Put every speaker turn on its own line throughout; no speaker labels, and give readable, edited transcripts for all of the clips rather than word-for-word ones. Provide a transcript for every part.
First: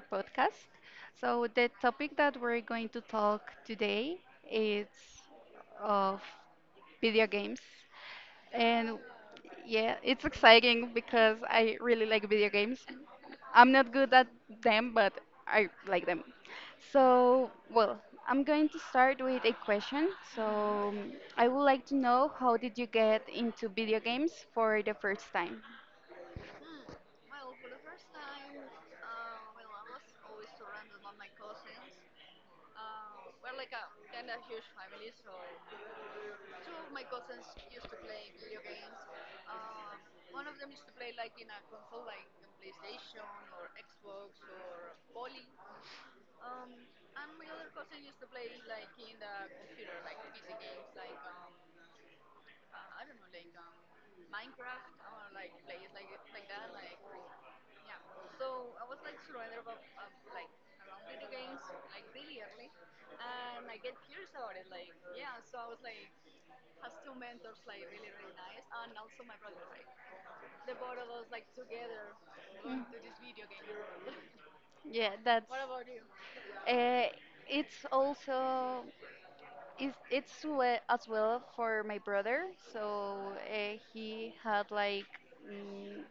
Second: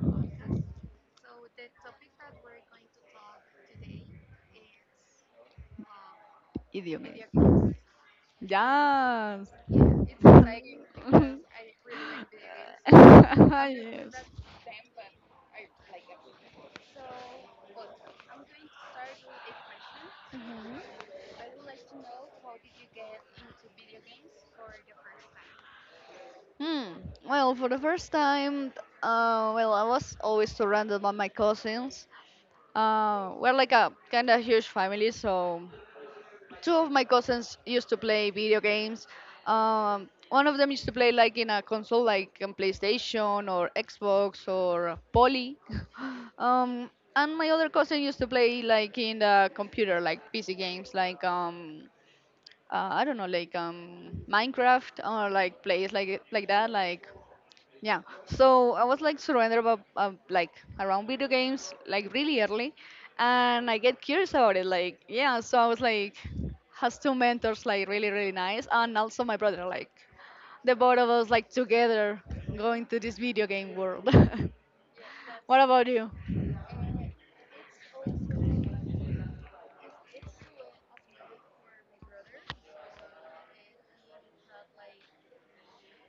podcast. So the topic that we're going to talk today is of
Idiome.
video games. And
Yes.
yeah, it's exciting because I really like video games. I'm not good
yes.
at them, but I like them. So, well, I'm going to start with a question. So, I would like to know how did you get into video games for the first time?
Hmm. Well, for the first time, well, I was always surrounded by my cousins. We're like a kind of huge family, so two of my cousins used to play video games. One of them used to play like in a console, like on PlayStation or Xbox or Poly. um, and my other cousin used to play like in the computer, like PC games, like, I don't know, like Minecraft or like plays like that, like yeah. So I was like surrendered about like around video games like really early, and I get curious about it. Like yeah, so I was like has two mentors like really really nice, and also my brother like the both of us like together going to this video game world.
Yeah, that's
What about you?
uh, it's also it's as well for my brother. So he had like mm,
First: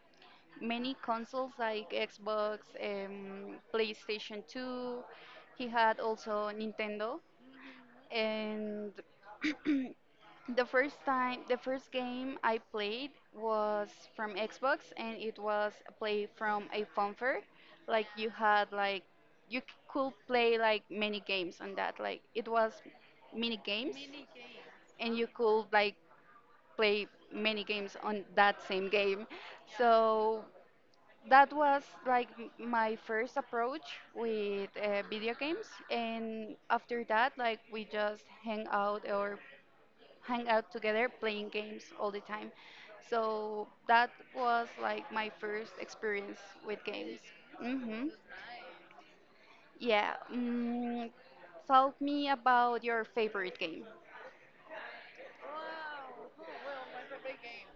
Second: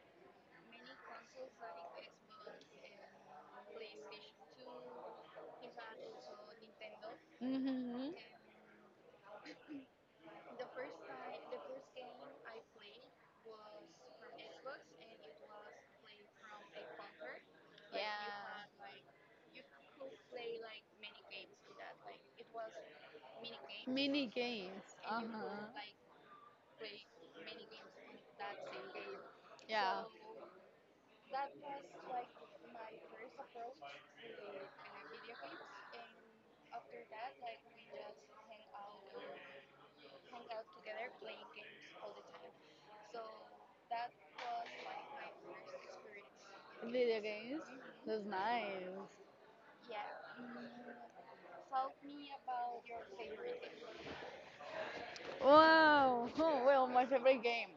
many consoles like Xbox, PlayStation 2. He had also Nintendo,
hmm
and the first game I played was from Xbox, and it was a play from a phone fair. Like you had like you could play like many games on that. Like it was mini games,
Mini games.
and
Uh
you could
huh.
like play many games on that same game.
Yeah.
So that was like my first approach with video games, and after that, like we just hang out together playing games all the time. So that was like my first experience with games.
Video games.
hmm
That's nice.
Yeah. Tell me about your favorite game.
Wow. Oh, well, my favorite game.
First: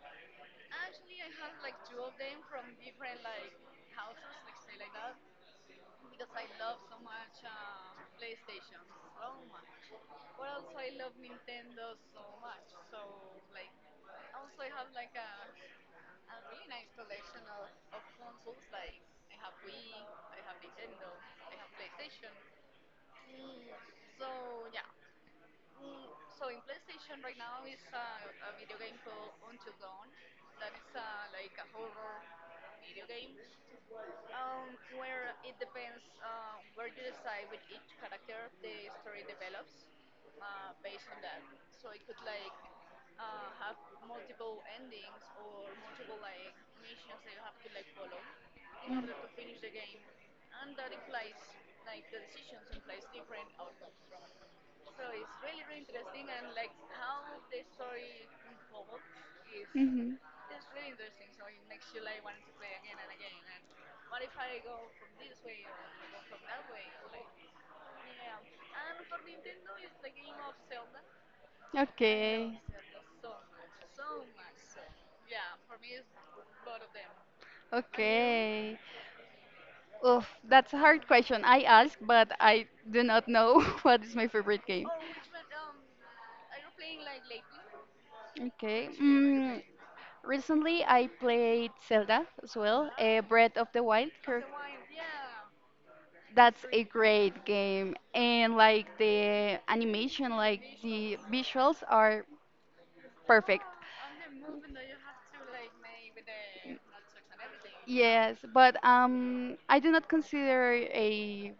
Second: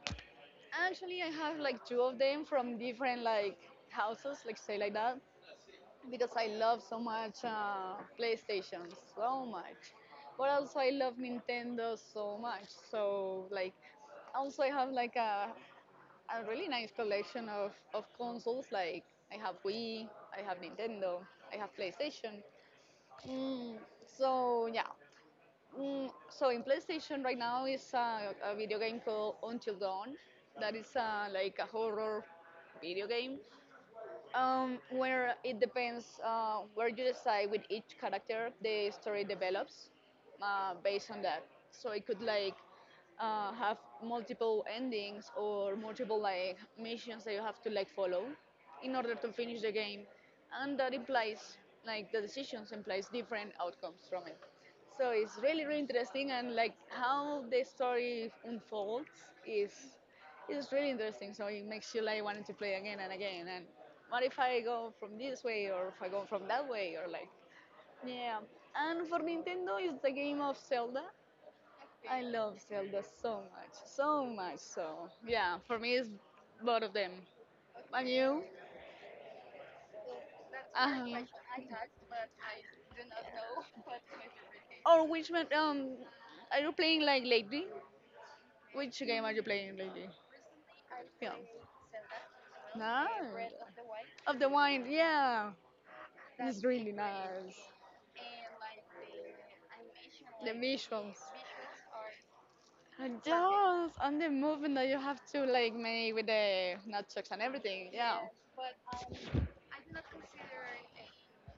Actually, I have like two of them from different like houses, like say like that, because I love so much PlayStation so much. But also I love Nintendo so much. So like, also I have like a really nice collection of consoles. Like I have Wii, I have Nintendo, I have PlayStation. Mm, so yeah, so in PlayStation right now is a video game called Until Dawn. That is like a horror video game where it depends where you decide with each character the story develops based on that. So it could like have multiple endings or multiple like missions that you have to like follow in
Mm.
order to finish the game, and that implies like the decisions implies different outcomes from it. So it's really really interesting and like how the story unfolds is
Mhm.
is really interesting. So it makes you like wanting to play again and again. And what if I go from this way or if I go from that way or like yeah. And for Nintendo, it's the game of Zelda. I love
Okay.
Zelda so much, so much. So yeah, for me, it's both of them. And you?
Okay. Oh, that's a hard
Uh,
question. I ask, but I do not know what is my favorite game.
or which one? Are you playing like lately?
Okay.
Which game are you playing lately?
Recently, I
Yeah.
played Zelda as well,
Nice.
Breath of the Wild.
Of the wine, yeah. It's
That's a
really
great
nice.
game, and like the animation,
The
like the
missions.
visuals are
And
perfect.
yes, and the movement that you have to like make with the nunchucks and everything. Yeah.
Yes, but I do not consider a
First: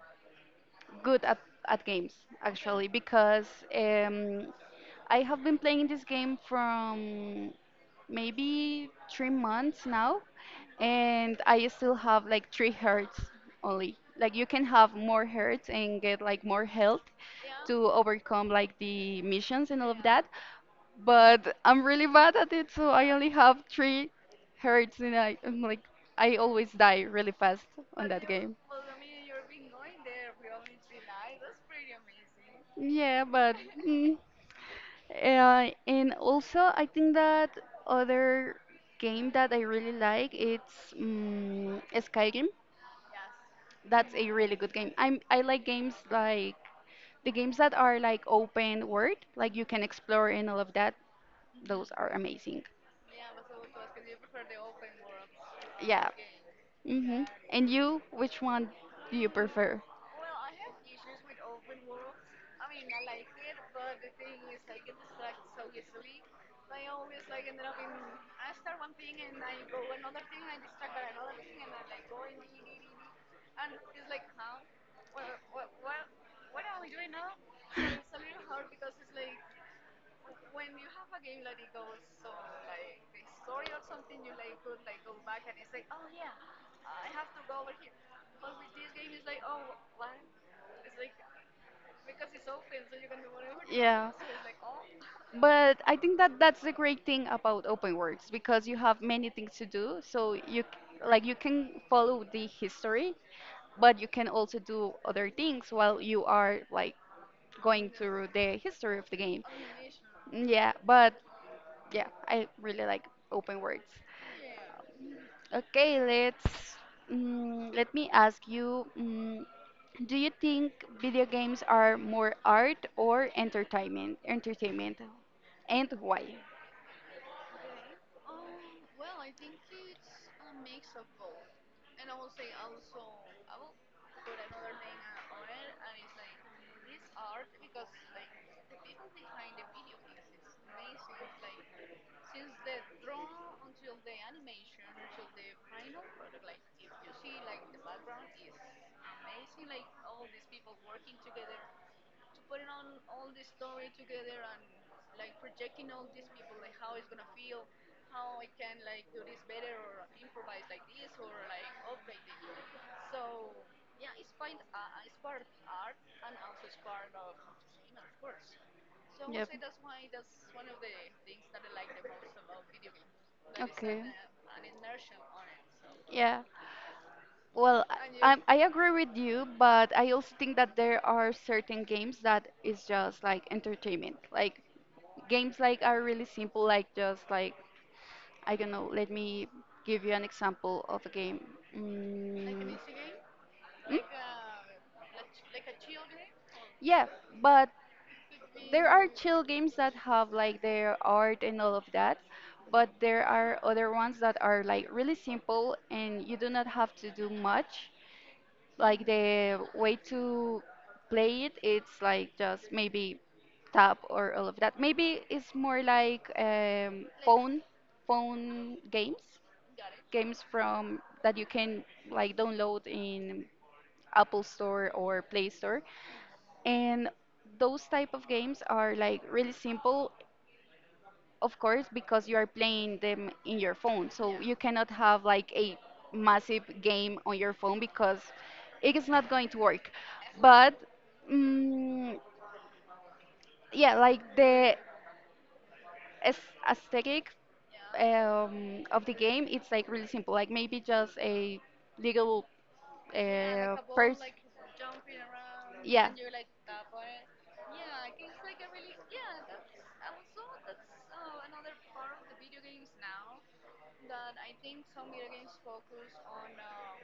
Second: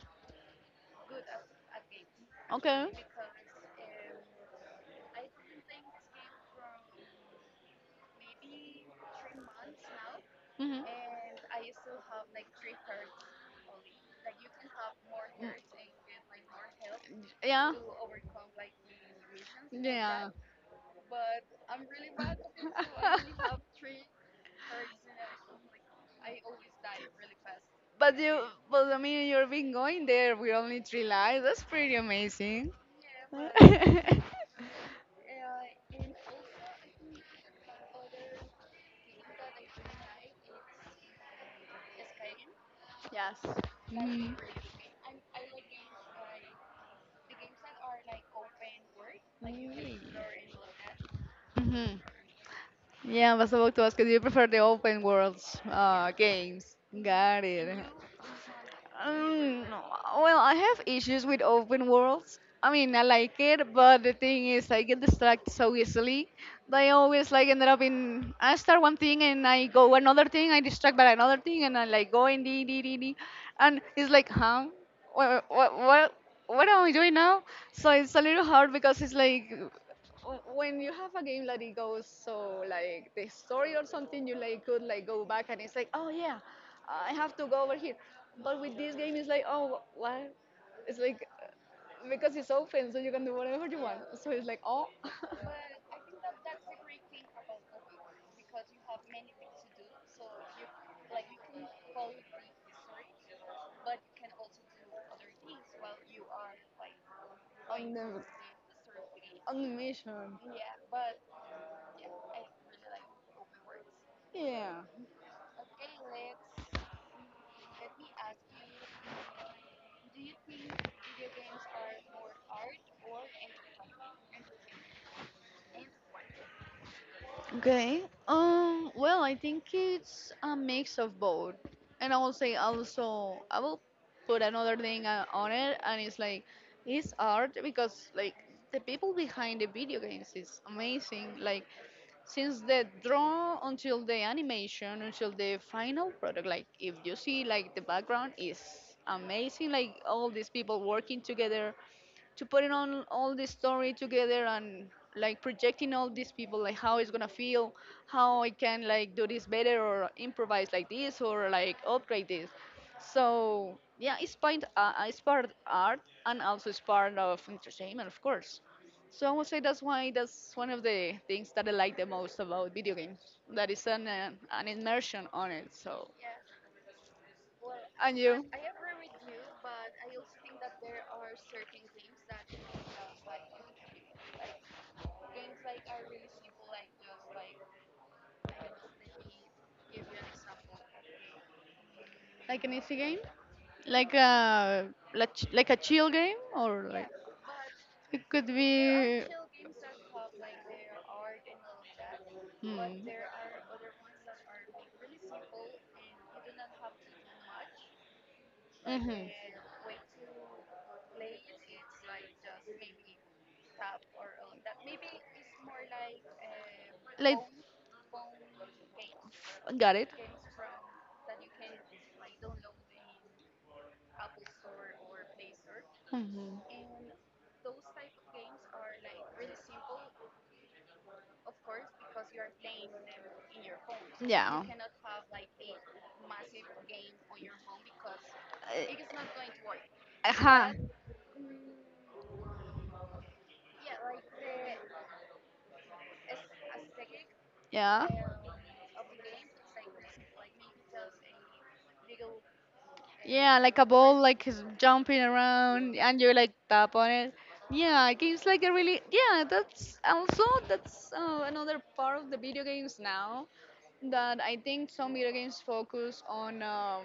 good at, at games
Okay.
actually because um, I have been playing this game from maybe 3 months now,
hmm
and I still have like 3 hearts only. Like you can have more hearts and get like more health
Yeah.
to overcome like the missions and all of that,
Yeah.
but I'm really bad at it, so I only have 3 hearts, and I'm like, I always die really fast on
But
that
you,
game.
but I mean, you've been going there with only three lives. That's pretty amazing.
Yeah, but mm, and also I think that other game that I really like it's Skyrim.
Yes.
That's a
Mm-hmm.
really good game. I like games like the games that are like open world, like you can explore and all of that. Those are amazing.
Yeah, I was about to ask, do you prefer the open worlds
Yeah.
games?
Mhm.
Got
And
it.
you, which one do you
Um,
prefer?
well, I have issues with open worlds. I mean, I like it, but the thing is, I get distracted so easily. They always like ended up in I start one thing and I go another thing, I distract by another thing, and I like go and dee dee dee dee, and it's like, huh, what what am I doing now? So it's a little hard because it's like when you have a game that it goes so like the story or something, you like could like go back and it's like, oh yeah, I have to go over here. But with this game, it's like, oh, what? It's like because it's open, so you can do whatever you want.
Yeah.
So it's like, oh, But
But I think that that's the great thing about open works because you have many things to do. So like you can follow the history, but you can also do other things while you are like going
on the
through the history of the game.
on the mission.
Mm, Yeah, but yeah, I really like open works.
Yeah.
Okay, let's let me ask you. Do you think video games are more art or entertainment? Entertainment, and why?
Okay. Well, I think it's a mix of both, and I will say also I will put another thing on it, and it's like it's art because like the people behind the video games is amazing. Like since the draw until the animation until the final product, like if you see like the background is amazing, like all these people working together to put it on all this story together, and like projecting all these people like how it's gonna feel, how I can like do this better or improvise like this or like upgrade this. So yeah, it's part, it's part art, and also it's part of entertainment, of course. So I would
Yep.
say that's why that's one of the things that I like the most about video games. That is
Okay.
an immersion on it. So
Yeah. Well,
and
I,
you
I agree with you, but I also think that there are certain games that is just like entertainment. Like games like are really simple, like just like I don't know. Let me give you an example of a game.
like an
Mm.
easy game,
Mm?
like a like, like a chill game or
Yeah,
like
but
it could
there are
be.
chill games that have like their art and all of that,
Hmm.
but there are other ones that are like really simple and you do not have to do much. Like
hmm
the way to play it, it's like just maybe tap or all of that. Maybe it's more like
Like,
phone games,
got it.
games from that you can like download in Apple Store or Play Store.
hmm
And those type of games are like really simple of course, because you are playing them in your phone, so you
Yeah.
cannot have like a massive game on your phone because it is not going to work.
Uh huh.
But mm yeah, like the aesthetic
Yeah.
of the game, it's like really simple. Like maybe just a little
Yeah, like a
purse.
ball, like is jumping around,
Yeah.
and you like tap on it. Yeah, games like a really yeah. That's also that's another part of the video games now that I think some video games focus on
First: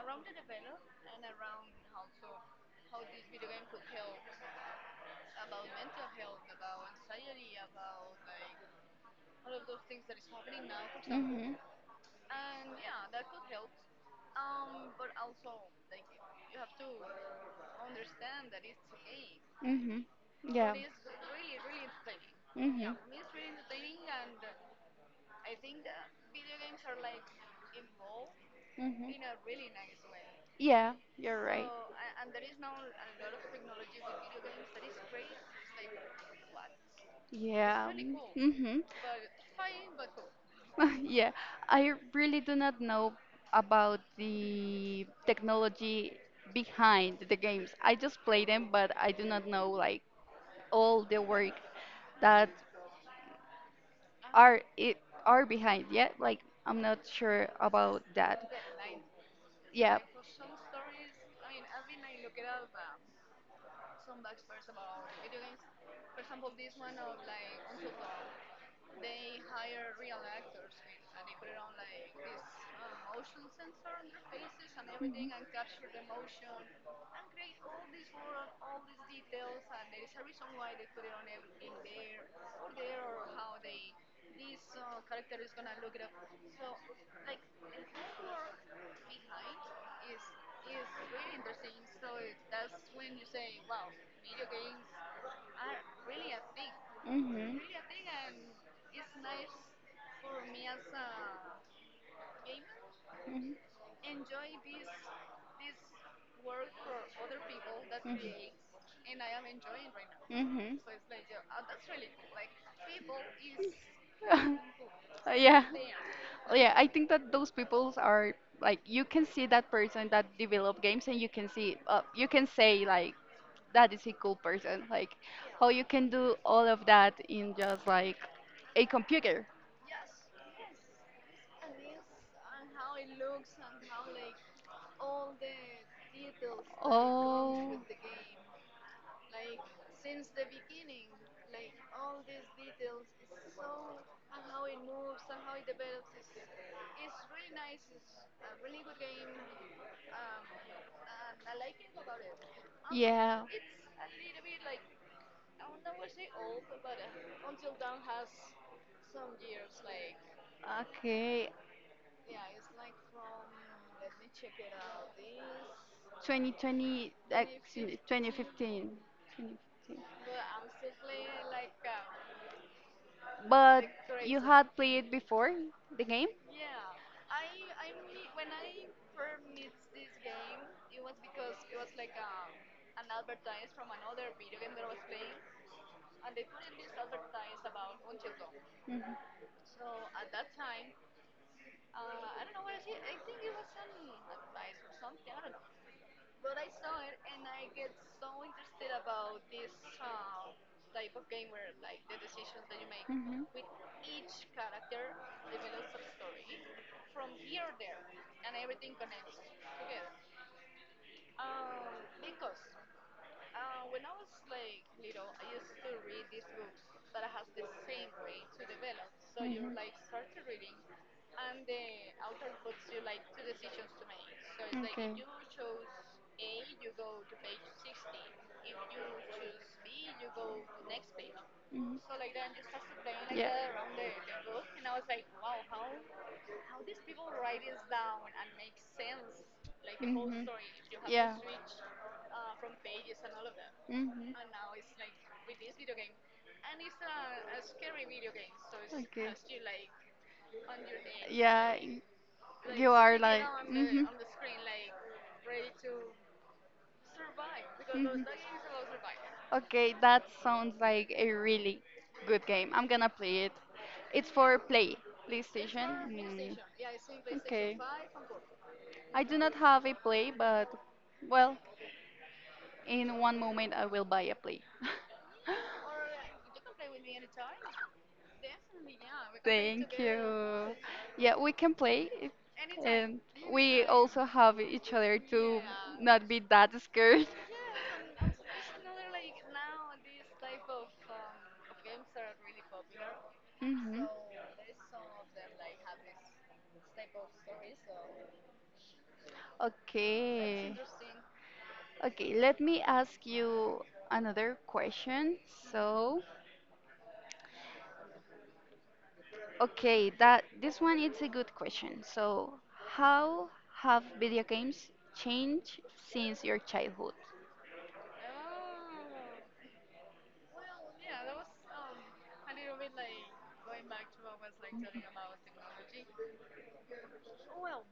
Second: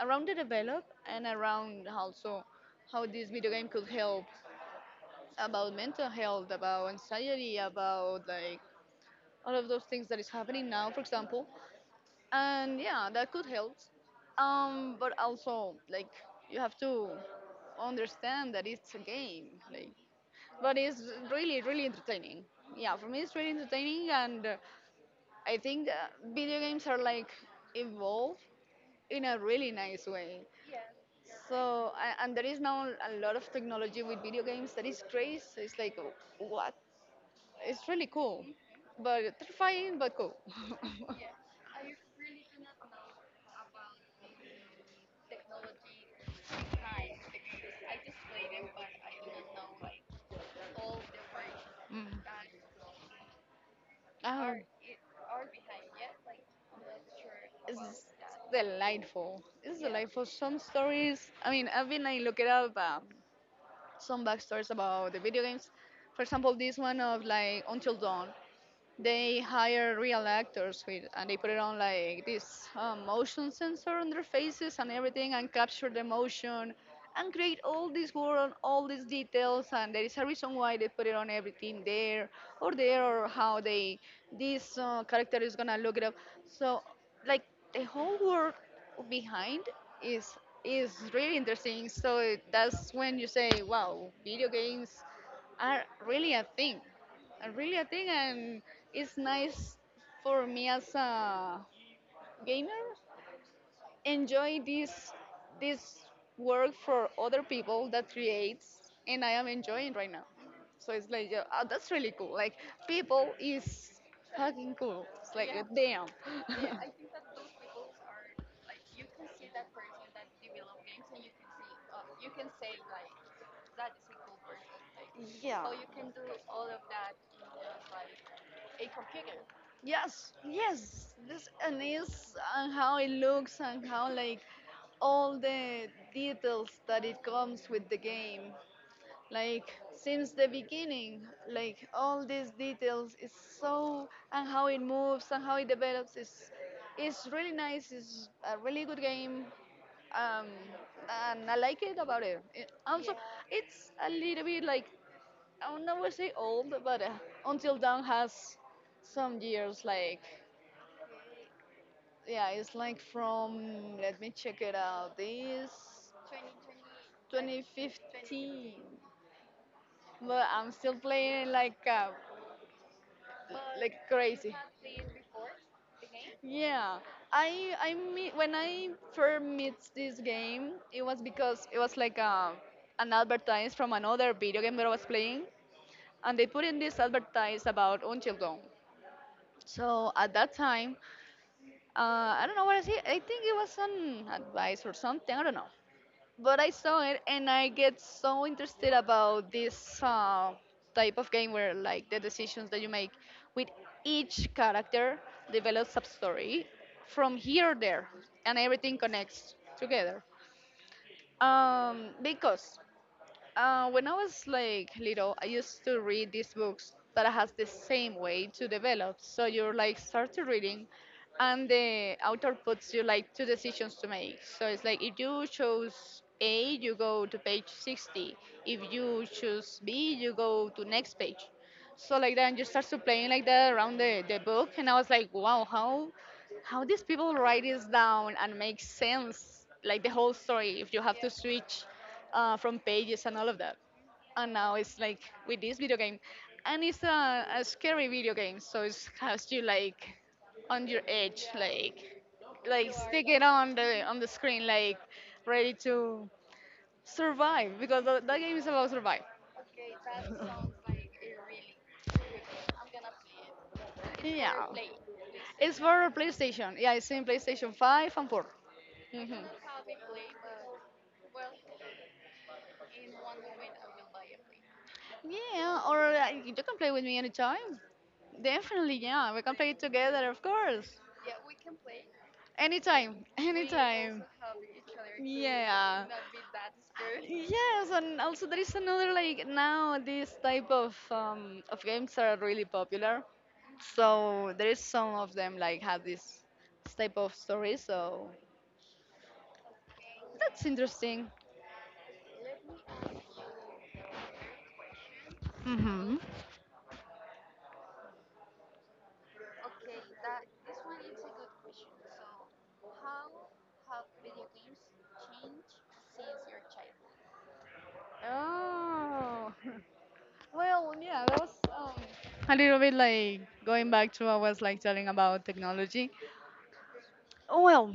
around the develop and around also how this video game could help about mental health, about anxiety, about like all of those things that is happening now. For example,
Mhm.
and yeah, that could help, um, but also like you have to understand that it's a game, like,
Mhm. Yeah.
but it's really really entertaining,
Mhm.
yeah, for me it's really entertaining, and I think video games are like evolved
Mhm.
in a really nice way.
Yeah, you're right.
So and there is now a lot of technology with video games that is crazy. It's like what, it's
Yeah.
really cool
Mm-hmm.
but terrifying but cool.
Yeah. I really do not know about the technology behind the games. I just play them, but I do not know like all the work
Mm.
that Uh-huh.
Oh,
are it are behind. Yeah, like I'm not sure
it's
about that.
delightful. It's
Yeah.
delightful. Some stories, I mean, I've been like looking up some backstories about the video games. For example, this one of like Until Dawn, they hire real actors with and they put it on like this motion sensor on their faces and everything and
Mhm.
capture the motion and create all this world, all these details, and there is a reason why they put it on everything there or there or how they this character is gonna look it up. So like the whole world behind is is really interesting. So that's when you say wow, video games are really a thing,
Mhm.
really a thing, and it's nice for me as a gamer. Enjoy this this work for other people that
Mhm.
creates, and I am enjoying right now.
Mhm.
So it's like, yeah, oh, that's really cool. Like people is
Mhm.
fucking cool. It's like,
yeah.
damn.
Yeah,
Yeah,
I think that those peoples are like you can see that person that develop games and you can see you can say like that is a cool person like
yeah.
how you can do all of that in just like a computer.
Yes, yes, this and is and how it looks and how like all the details that it comes
Oh.
with the game. Like since the beginning, like all these details is so and how it moves and how it develops is really nice. It's a really good game. Um, and I like it about it. It also,
Yeah.
it's a little bit like I would never say old, but Until Dawn has some years like
Okay.
yeah, it's like from, let me check it out, this 2015.
2015. 2015.
But I'm still playing it
But
like
you
crazy.
had played before the game?
Yeah, I meet, when I first met this game, it was because it was like an advertise from another video game that I was playing, and they put in this advertise about Until Dawn.
Mhm.
So at that time, I don't know what I see. I think it was an advice or something. I don't know. But I saw it and I get so interested about this type of game where like the decisions that you make
Mhm.
with
Mhm.
each character develops a story from here or there and everything connects together. Because when I was like little, I used to read these books that has the same way to develop. So you're like start to reading, and the author puts you like two decisions to make. So it's like if
Okay.
you chose A, you go to page 60. If you choose B, you go to next page. So like that, and you start to playing like that around the book, and I was like, wow, how these people write this down and make sense, like the whole
Mhm.
story, if you
Yeah. Mhm.
have to
Yeah.
switch from pages and all of that.
hmm
And now it's like with this video game, and it's a scary video
Okay.
game, so it has you like on your edge,
Yeah, you
like
are
stick
like.
it on the
hmm
on the screen, like ready to survive because
hmm
that game is about survive.
Okay, that sounds like a really good game. I'm gonna play it. It's
Yeah,
for Play,
it's for
PlayStation. Mm.
PlayStation. Yeah, it's in PlayStation
Okay.
5 and 4.
I
hmm
do not have a Play, but well, in one moment I will buy a Play.
Yeah, or you can play with me anytime. Definitely, yeah. We can play it
Thank
together, of
you.
course.
Yeah, we can play, it,
Anytime,
and we
anytime.
also have each other to
Yeah.
not be that scared.
Yes, and also there is another like now this type of games are really popular.
Mhm.
So there is some of them like have this type of story. So that's
Okay.
interesting.
Okay, let me ask you another question.
Mm-hmm.
So, okay, that this one is a good question. So, how have video games changed since your childhood?
Oh. Well, yeah, that was um, a little bit like going back to what I was like telling about technology. Well,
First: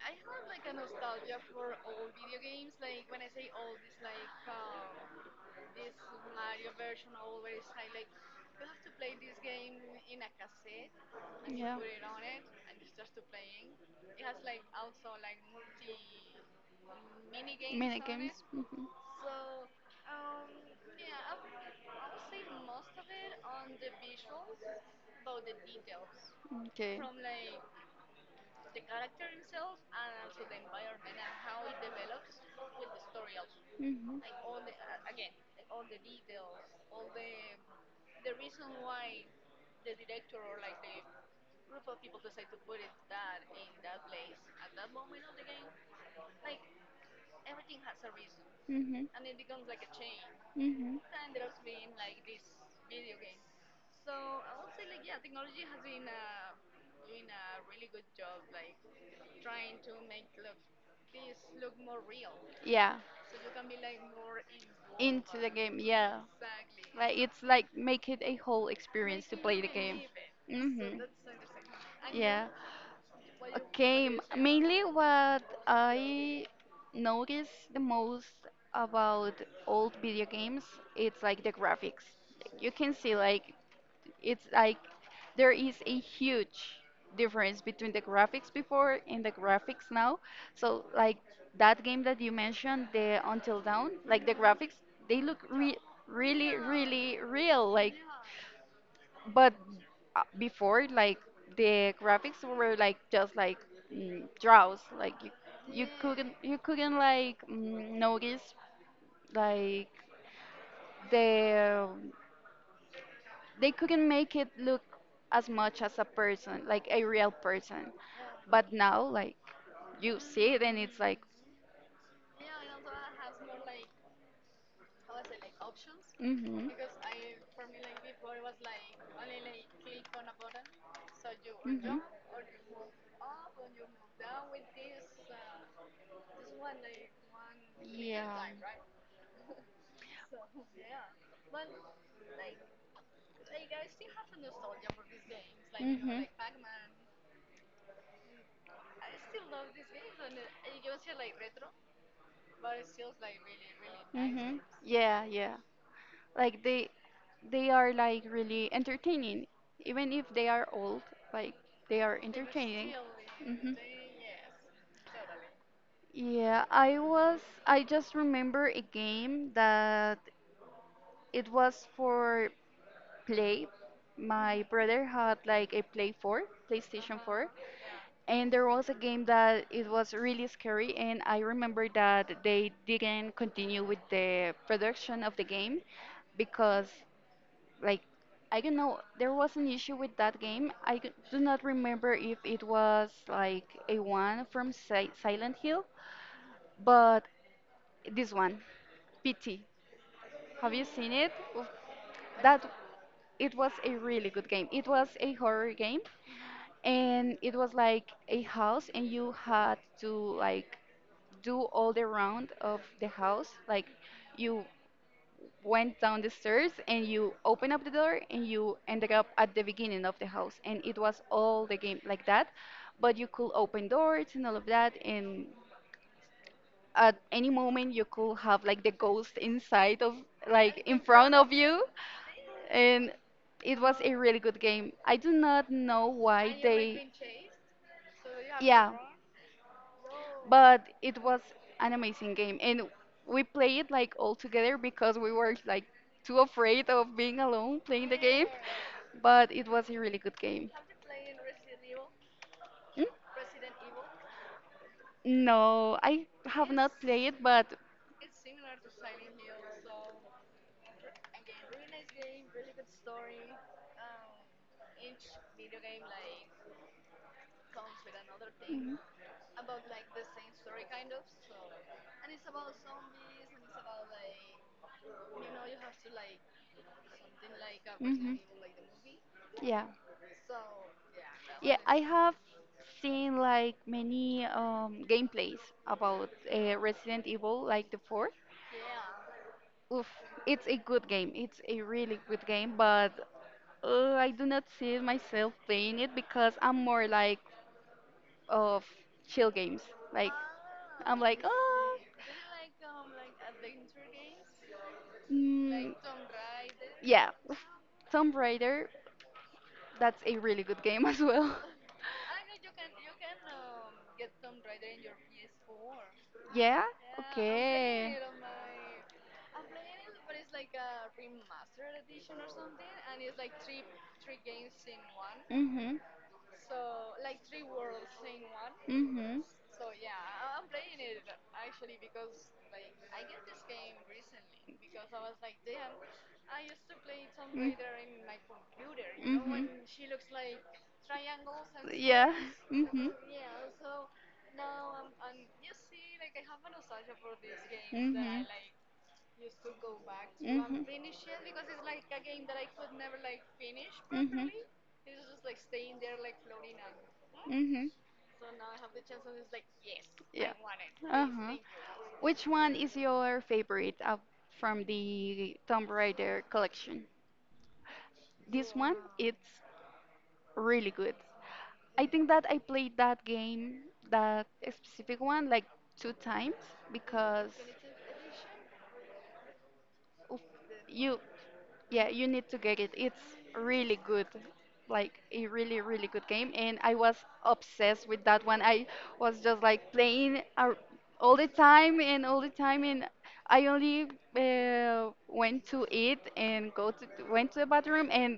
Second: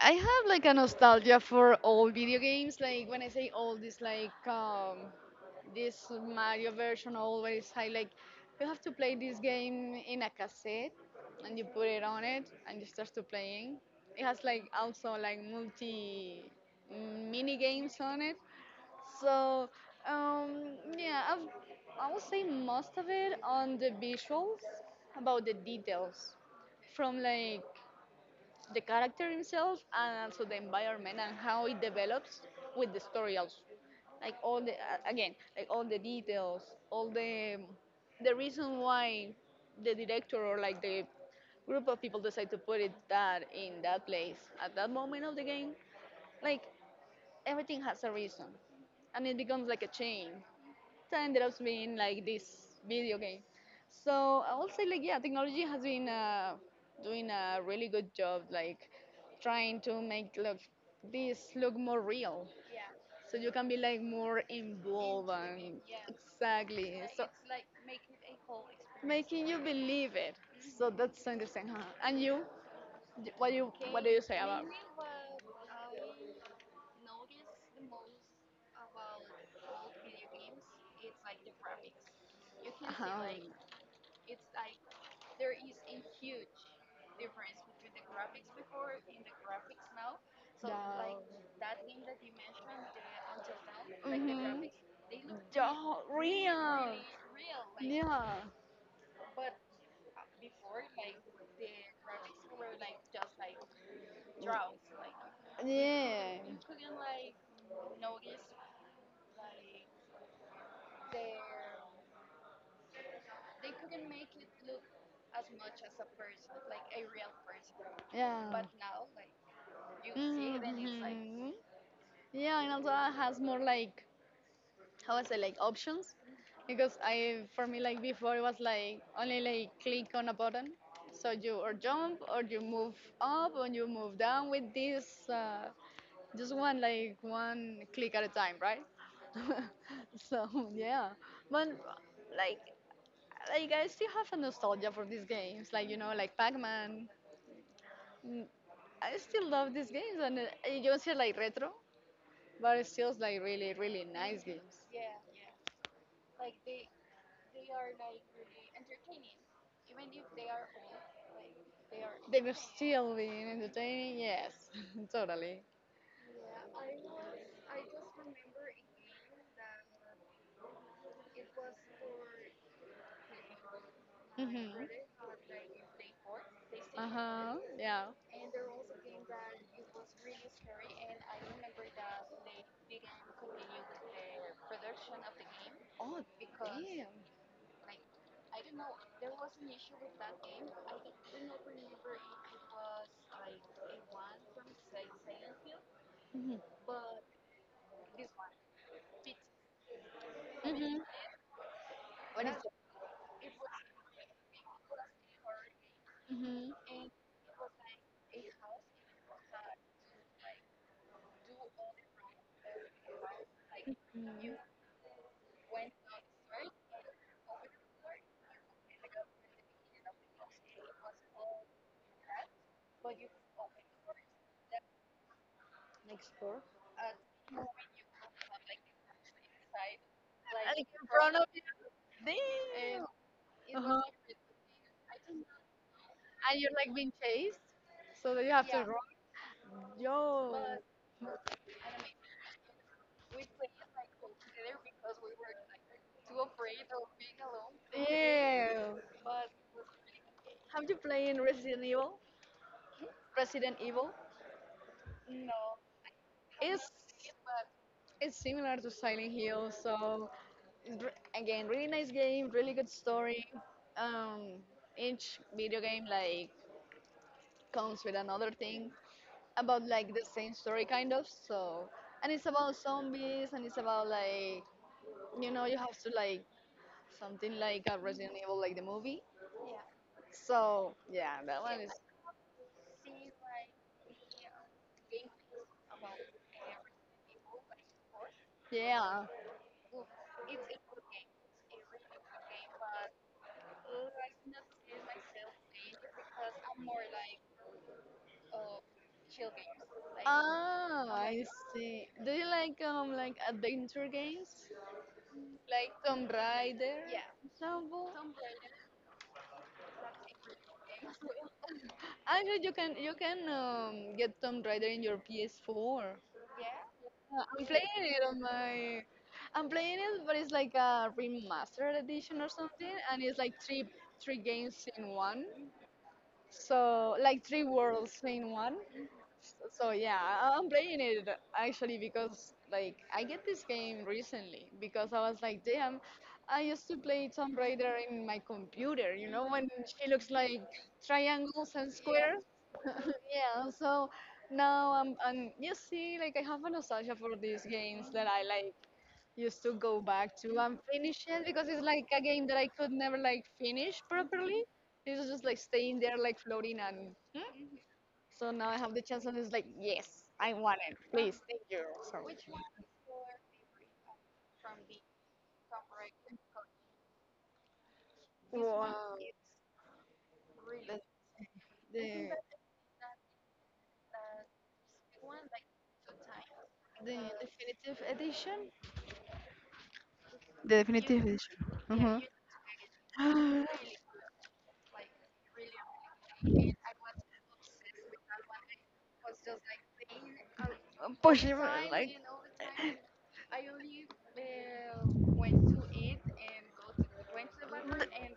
I have like a nostalgia for old video games. Like when I say old, it's like this Mario version always. I like you have to play this game in a cassette, and you
Yeah.
put it on it, and you start to playing. It has like also like multi mini games
Mini
on
games.
it. So yeah, I would say most of it on the visuals about the details
Okay.
from like the character himself and also the environment and how it develops with the story also
hmm
like all the again like all the details all the reason why the director or like the group of people decide to put it that in that place at that moment of the game like everything has a reason,
hmm
and it becomes like a chain.
hmm
It ended up being like this video game. So I will say like yeah, technology has been doing a really good job, like trying to make look this look more real,
Yeah.
so you can be like more involved
Into the game.
and yeah.
Yeah.
Exactly.
Like
So
it's like make it a whole experience to
making you
play the game.
believe it. So
hmm
that's interesting, huh? And you,
Yeah.
What
Okay.
do you say about?
Mainly what I notice the most about old video games, it's like the graphics. You can see like
Um,
it's like there is a huge difference between the graphics before and the graphics now. So like that
yeah.
game that you mentioned, the Until Dawn, like the
Mm-hmm.
graphics, they look
Yeah,
really,
real.
really real.
Yeah.
Like,
Yeah.
but before, like the graphics were like just like
Yeah.
draws. Like you couldn't like notice like the they couldn't make it look as much as a person, like a real person. But now, like, you see it and it's like,
Mhm. Yeah, and also has more like how I say like options
mm-hmm.
because I for me like before it was like only like click on a button so you or
Mm-hmm.
jump or you move up or you move down with this uh, just one like one click at a
Yeah.
time, right? So yeah, but like like I still have a nostalgia for these games like you know
Mm-hmm.
like Pac-Man. Mm, I still love these games and you don't say like retro, but it's still like really really nice
Mm-hmm.
games.
Yeah, yeah. Like they are like really entertaining even if they are old like they are
They will
entertaining.
still be
hmm
entertaining, yes, totally.
yeah, I just remember a game that it was for play my
Hmm.
brother had like a
Uh
playstation 4,
huh, yeah.
and there was a game that it was really scary, and I remember that they didn't continue with the production of the game
Oh,
because
damn.
like I don't know. There was an issue with that game. I do not remember if it was like a one from Silent Hill,
Hmm.
but this one, PT. Have you
Hmm.
seen it? Oof, that it was a really good game. It was a horror game,
Hmm.
and it was like a house, and you had to like do all the round of the house. Like
And you
you went down the stairs and you open up the door and you ended up at the beginning of the house and it was all the game like that, but you could open doors and all of that, and
explore,
at any moment you could have like the ghost inside of
like,
like
and
in
you're
front
run
of
over
you,
there.
and it was
Uh-huh.
a really good game. I do not know why
And you're like
they
being chased, so that you have to
yeah,
run. Yo,
but it was an amazing game, and we played it like all together because we were like too afraid of being alone playing the game,
yeah.
but it was a really good game.
Have you played Resident Evil?
Mm?
Resident Evil.
No, I have
It's
not played but
similar to Silent Hill, so and again, really nice game, really good story. Um, each video game like comes with another thing
mhm.
about like the same story kind of. So, and it's about zombies, and it's about like you know you have to like something like a Resident
Mhm.
Evil like the movie.
Yeah,
So yeah, that
yeah,
one is
I have seen like many gameplays about resident evil like the four.
yeah.
Oof, it's a good game. It's a really good game, but I do not see myself playing it because I'm more like of chill games. Like
Ah,
I'm like,
I
oh,
see. Do you like adventure games
mm,
like Tomb Raider,
yeah,
for example?
Tomb Raider. That's a really good game as well.
Actually, you can get Tomb Raider in your PS4.
Yeah.
I'm playing
Okay.
it on my. I'm playing it, but it's like a remastered edition or something, and it's like three games in one.
Mhm.
So like three worlds in one.
Mhm.
So yeah, I'm playing it actually because like I get this game recently because I was like, damn, I used to play Tomb Raider in my computer. You know
Mhm.
when she looks like triangles and
Yeah.
squares.
Mhm. Mhm.
Yeah, so now I'm, and you see, like I have a nostalgia for these games
Mhm.
that I
Mhm.
like used to go back to and finish it because it's like a game that I could never like finish
Mhm.
properly. It was just like staying there, like floating, and so now I have the chance, and it's like, yes,
Yeah.
I want it,
Uh
please,
huh.
thank you. So,
Which one is your favorite from the Tomb Raider collection? This one,
wow.
it's really
The
good. I
the
think that I played that game, that specific one, like 2 times
the
because
definitive edition.
oof,
The
you
definitive edition.
yeah,
Mm-hmm.
you need to get it. It's really good. Like a really, really good game. And I was obsessed with that one. I was just like playing all the time and all the time. And I only uh, went to eat and go to went to the bathroom and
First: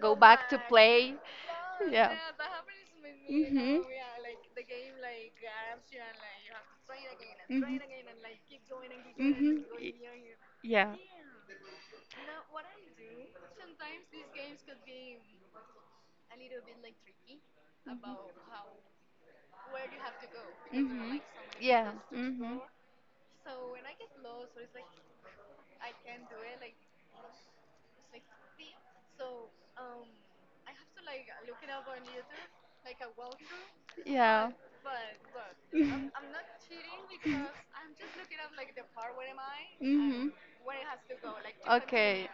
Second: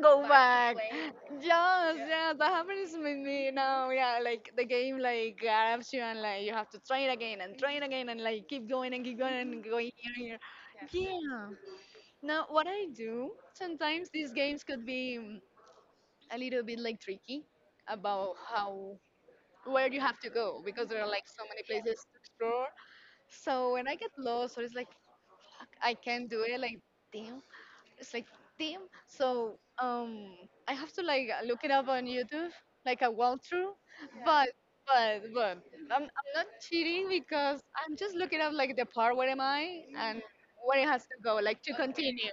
go
Go
back to
back to back, play.
play.
Yes. Yeah,
Yeah.
yes, that happens with me
Mhm.
now. Yeah, like the game like grabs you and like you have to try it again and try it again
Mhm.
and like keep going
Mhm.
and going here and here.
Yeah.
Yeah. Now what I do sometimes these games could be a little bit like tricky about how where you have to go because there are
Mhm.
like so many
Yeah.
places to
Mhm.
explore. So when I get lost or it's like I can't do it. Like, damn. It's like, damn. So, I have to like look it up on YouTube, like a walkthrough.
Yeah.
But, but,
mhm.
I'm not cheating because I'm just looking up like the part where am I and where it has to go, like to
Okay.
continue.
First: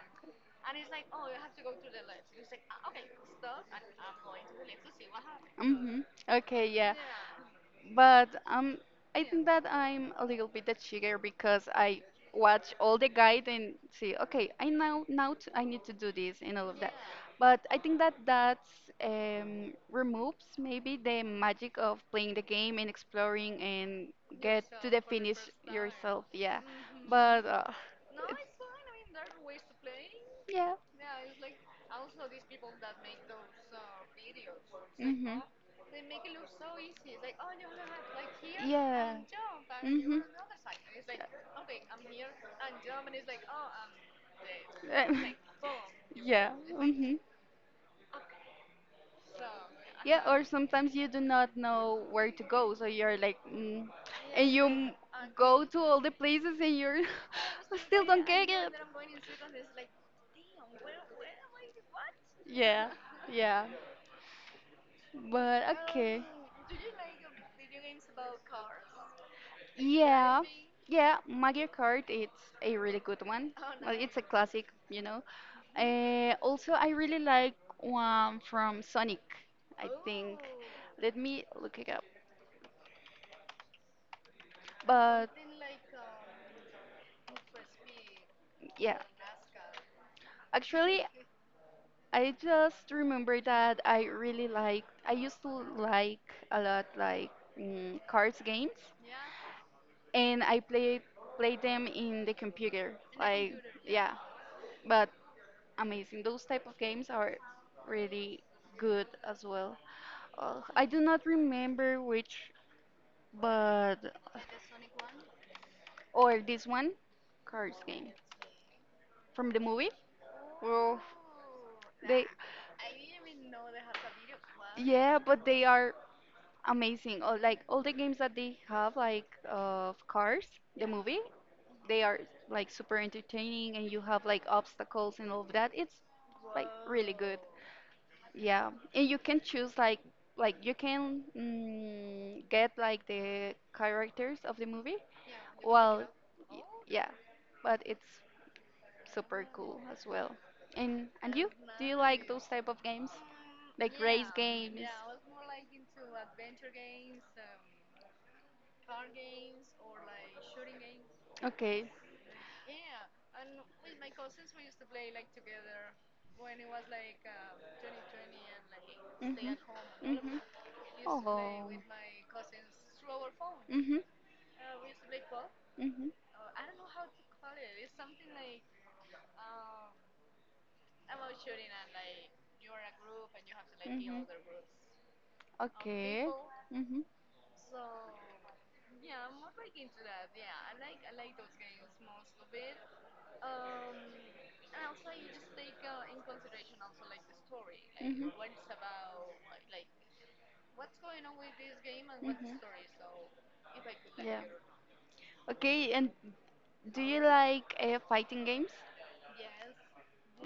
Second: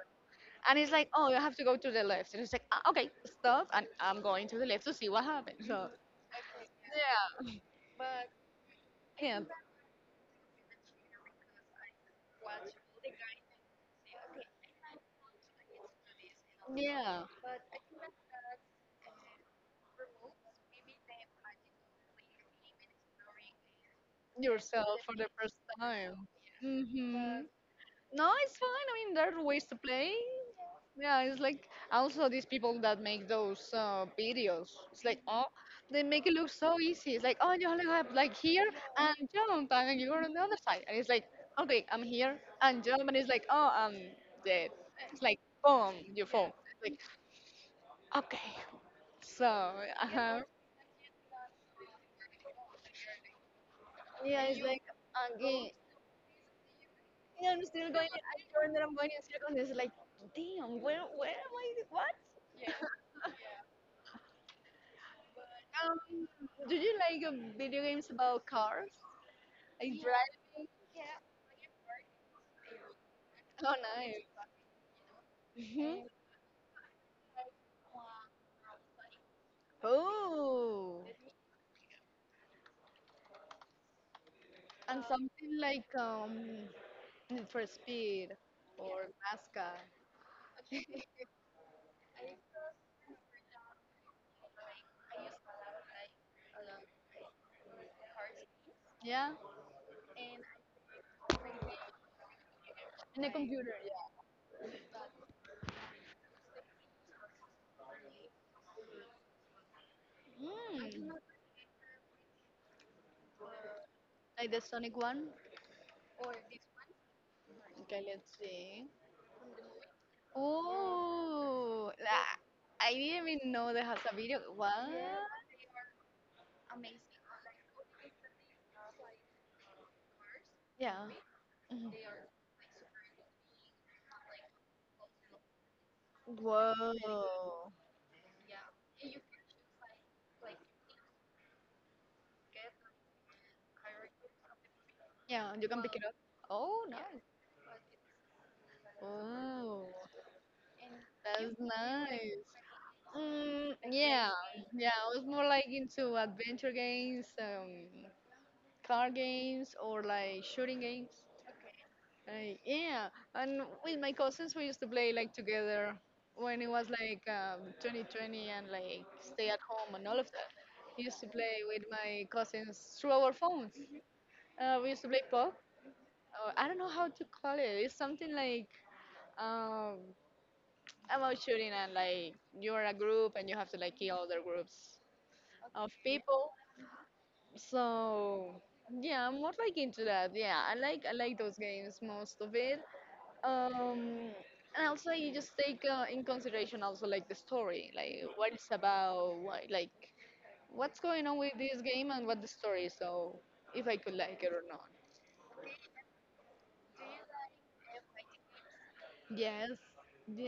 And it's like, oh, you have to go to the left. And it's like, ah, okay, stop. And I'm going to the left to see what happens. So,
Mhm. Okay, yeah.
yeah,
But
I
I think
can't.
that I'm a little bit a cheater because I watch all the guide and see, okay, I now now t- I need to do this and all of that.
Yeah,
But I think that that removes maybe the magic of playing the game and exploring and get to
yourself
the
for the
finish
first time.
yourself. Yeah,
Hmm.
but
No,
it's,
it's fine. I mean, there are ways to play.
yeah.
Yeah, it's like also these people that make those videos. It's like
Mhm.
oh, they make it look so easy. It's like oh, you only have like here and
Yeah.
jump, and you're
Mhm.
on the other side, and it's like okay, I'm here
Um,
and jump, and it's like oh, I'm dead. It's like boom, you
yeah.
fall. It's like
Mhm.
okay, so
Yeah.
uh-huh.
Or sometimes you do not know where to go, so you're like,
Yeah,
and
it's
you
like
m- go
again.
to all the places, and you're
Yeah, I'm
"I
still
still
going.
don't
I
get it.
remember that I'm going in circles. It's like, damn, where am I? What?
Yeah. Yeah. But
Um,
okay.
do you like video games about cars? Like
Yeah,
drive?
yeah, Mario Kart, it's a really good one.
Oh,
Well, it's a classic.
nice. Hmm.
Also, I really like one from Sonic, I think.
Oh,
Let me look it up.
and
But
something like Need for Speed
yeah,
or NASCAR.
actually, I just remember that I used to like a lot like cards games,
Yeah,
and I played them in the computer,
in a
like
computer.
yeah.
Yeah.
But amazing. Those type of games are really good as well. I do
Mm,
not remember which, but
like the Sonic one.
or this one, cards
Okay,
game
let's see.
from the movie. Oh,
Oh,
they
I didn't even know there has a video. What?
yeah, but they are amazing. Oh, like all the games that they have, like of Cars, the
Yeah.
movie,
Mhm.
they are like super entertaining, and you have like obstacles and all of that. It's like really good.
Whoa.
Yeah, and you can choose like you can get like the characters of the movie.
Yeah, you can pick it
Well,
up. Oh,
yeah,
nice.
but it's super cool
Oh,
as well. And you,
that's
do you like
nice.
those type of games?
Mm, yeah.
Like
Yeah,
race games?
yeah. I was more like into adventure games, car games, or like shooting games.
Okay.
Like, yeah, and with my cousins we used to play like together when it was like 2020 and like stay at
Mhm.
home and all of
Mhm.
that. We used to play
Oh.
with my cousins through our phones.
Mhm.
We used to play PUBG.
Mhm.
Oh, I don't know how to call it. It's something like um, about shooting and like you're a group and you have to like kill
Mhm.
other groups of
Okay.
people.
Mhm.
So yeah, I'm more like into that. Yeah, I like those games most of it. Um, and also you just take in consideration also like the story, like
Mhm.
what it's about, what like what's going on with this game and what the
Mhm.
story. So if I could like
Yeah.
it or not.
Okay, and do you like fighting games?
Yes,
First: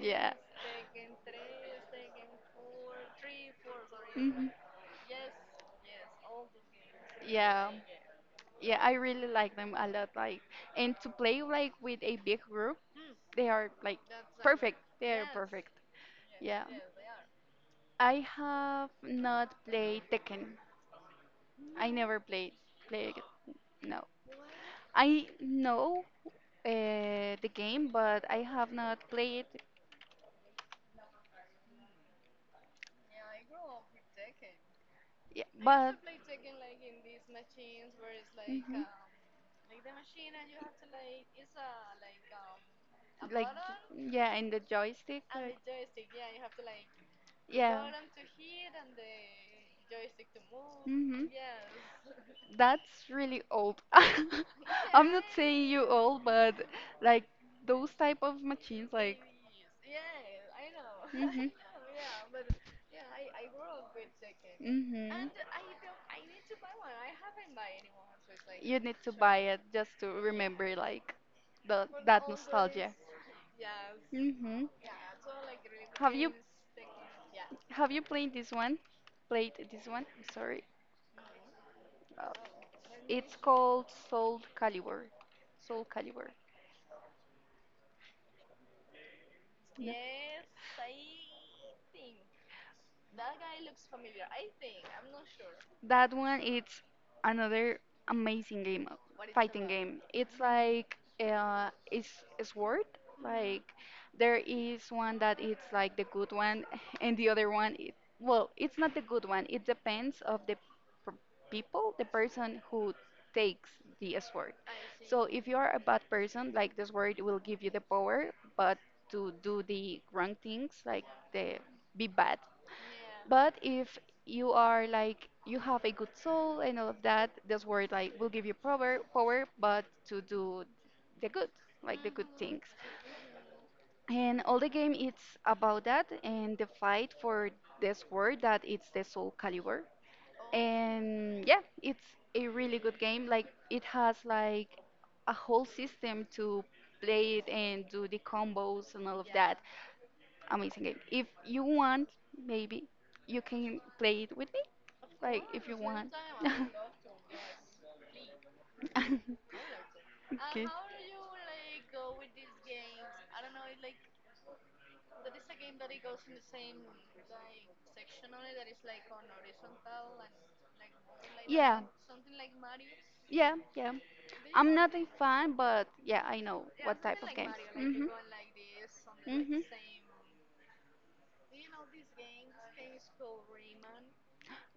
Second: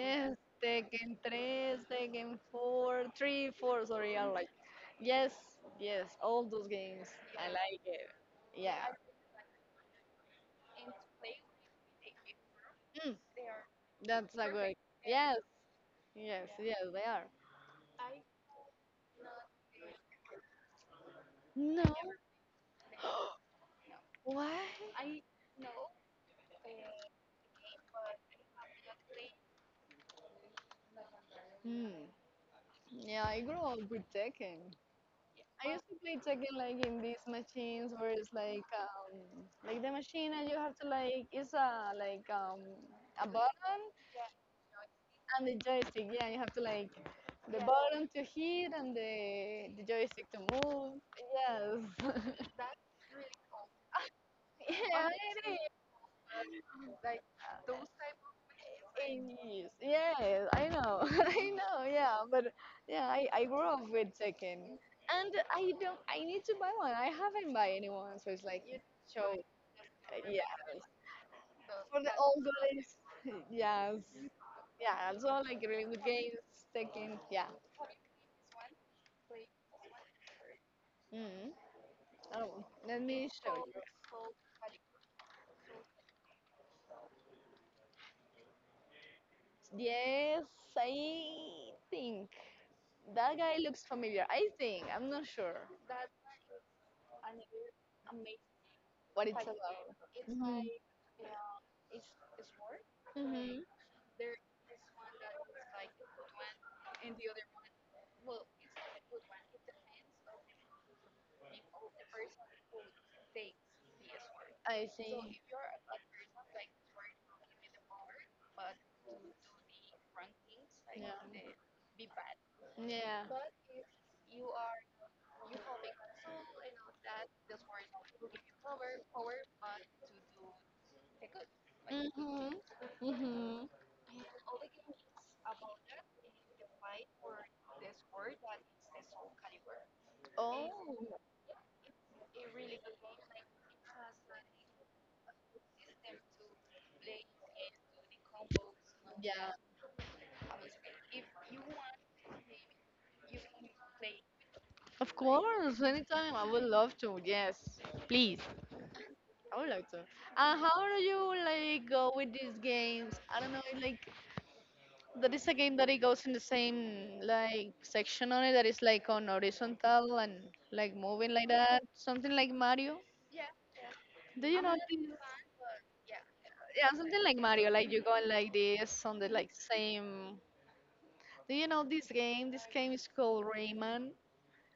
Yeah.
Tekken 3, Tekken 4, 3, 4, sorry, I like.
Mhm.
Yes, yes, all those games. I
Yeah.
like it. Yeah.
Yeah, I really like them a lot. Like, and to play like with a big group,
Mm,
they are like
that's a good.
perfect. They are
Yes,
perfect.
yes,
Yeah.
yes, they are.
I have not played Tekken.
No,
I never played it. No.
why?
I know the game, but I have not played it.
Hmm. Yeah, I grew up with Tekken.
Yeah,
I used to
but
play Tekken
mhm.
like in these machines where it's like the machine and you have to like it's a like a
Like
button.
yeah, and the joystick,
And the
like,
joystick, yeah, you have to like the
yeah.
button to hit and the joystick to move.
Mhm.
Yes.
That's really old.
Yeah,
I'm not
it
saying you old, but like
is.
those type of machines, like.
Things I it is. Yes, I know. I
Mhm.
know, yeah. But yeah, I grew up with Tekken. And I don't I need to buy one. I
Mhm.
haven't buy anyone, so it's like you
You need to
show
buy it just to
do. Yes.
remember like the
For the
that
old days.
nostalgia.
Yes.
hmm
Yeah, also like really good
Have you
games, Tekken, yeah.
have you played this one? Played this one? I'm sorry.
Mm.
Uh,
Oh, let me
it's
show you.
called Soul Calibur. Soul Calibur. No?
Yes, I think that guy looks familiar. I think I'm not sure
That one it's another amazing game,
what it's about.
fighting game. It's
Hmm.
like it's a sword. Like
Hmm.
there is one that it's like the good one, and the other one, well, it's not the good one. It depends of the p- people, the person who takes the sword.
I
So
see.
if you are a bad person, like the sword will give you the power, but to do the wrong things, like the be bad.
Yeah. Yeah.
But if you are like you have a good soul and all of that, this word like will give you power, but to do the good like the good
Hmm.
things,
Hmm.
and all the game it's about that, and the fight for this word that it's the Soul Caliber.
Oh.
And yeah, it's a really good game, like it has like a whole system to play it and do the combos and all of
Yeah.
that. Amazing game. If you want, maybe you can play it with me.
Of
Like if you
course.
want.
Anytime. I would love to. Yes. Please.
Okay.
I would like to. How do you like go with these games? I don't know. Like that is a game that it goes in the same like section on it that is like on horizontal and like moving like
Yeah,
that. Something like Mario.
yeah, yeah.
Do you
I'm
know
not
this?
a fan, but yeah, I know
Yeah,
what type
something
of
like
games.
Mario. Like you
Mhm.
go like this on the like
Mhm.
same. Do you know this game? This game is called Rayman.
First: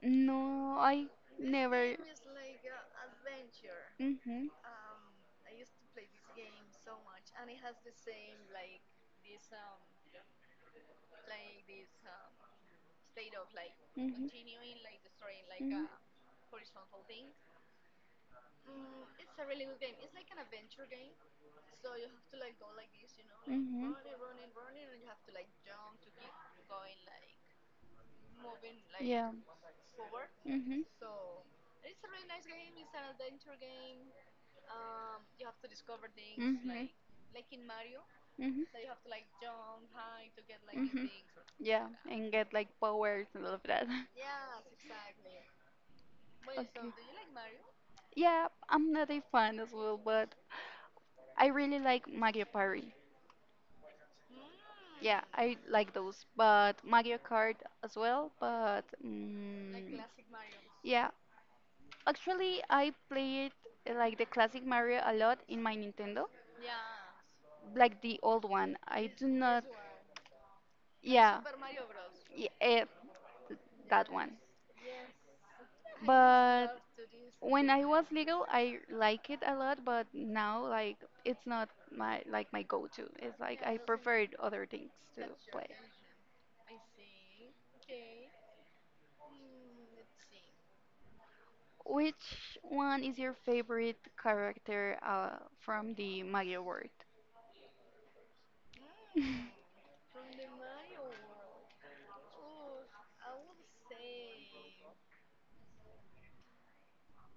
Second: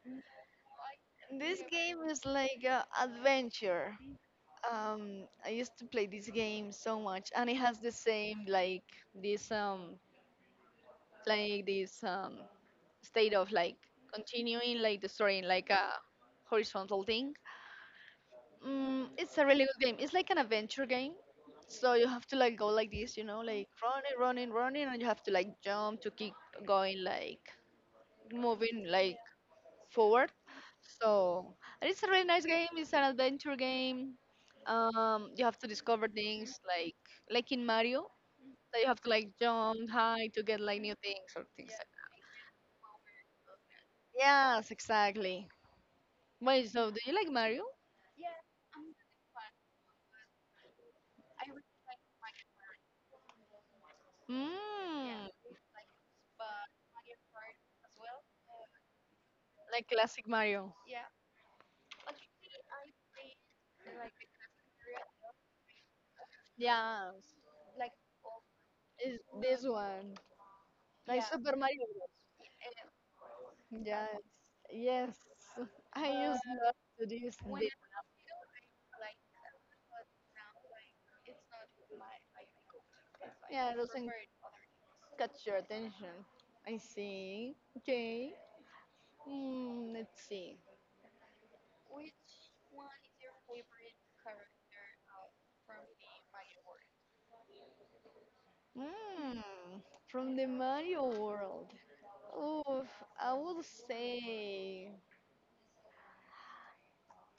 No, I
This
never.
game is like a adventure.
Mhm.
I used to play this game so much, and it has the same this um like this state of like
Mhm.
continuing like the story in like
Mhm.
a horizontal thing. It's a really good game. It's like an adventure game. So you have to like go like this, like
Mhm.
running, running, running, and you have to like jump to keep going, like moving like
Yeah.
forward.
Mhm.
So and it's a really nice game. It's an adventure game. You have to discover things
Mhm.
like in Mario
Mhm.
that you have to like jump high to get like new
Mhm.
things or things, like
Yeah, and get like powers and all of that.
yes, exactly. Wait, so do you like Mario?
Yeah, I'm not a fan as well, but I really like Mario Party.
Mm.
Yeah, I like those, but Mario Kart as well. But
Like classic Mario?
yeah, actually, I played like the classic Mario a lot in my Nintendo,
Yes.
like the old one. I
It's
do
this
not.
one. Like yeah.
Yeah,
Super Mario Bros.
yeah, that
Yes.
one.
Yes. I but used
But
love to do this when bit.
when I was little, I like it a lot, but now like it's not my go-to. It's like
Yeah, it
I
doesn't
preferred other things to
catch your
play.
attention. I see. Okay. Let's see.
Which one is your favorite character from the Mario world?
Mm, from the Mario world. Oof, I would say.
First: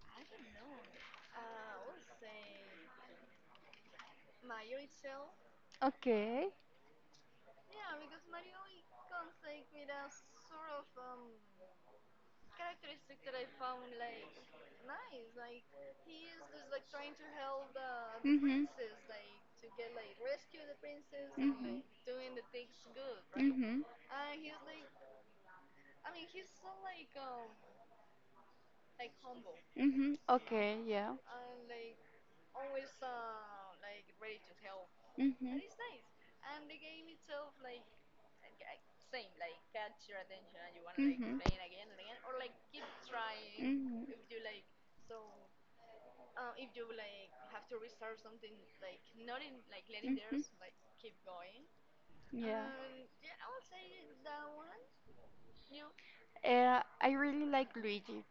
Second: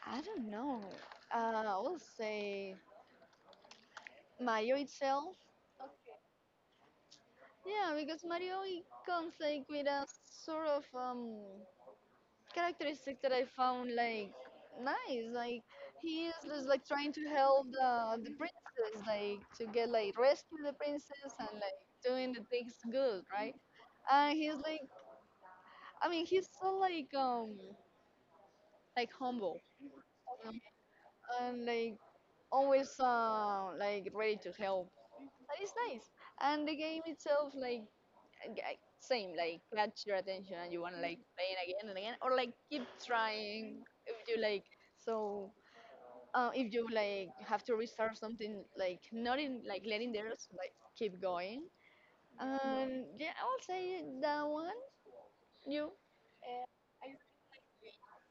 I don't know. I will say Mario itself.
Okay.
Yeah, because Mario it comes like with a sort of characteristic that I found like nice. Like he is just like trying to help the
Mhm.
princess, like to get like rescue the princess and like
Mhm.
doing the things good, right?
Mhm.
And he's like, I mean, he's so like humble,
Mhm.
you
Okay. Yeah.
know, and like always like ready to help.
Mhm.
It's nice, and the game itself, like g- same, like catch your attention, and you want to like play it again and again, or like keep trying
Mhm.
if you
Mhm.
like. So if you like have to restart something, like not in like letting the
Hmm.
like keep going,
Yeah.
and yeah, I will say that one. You,
one I really like Luigi.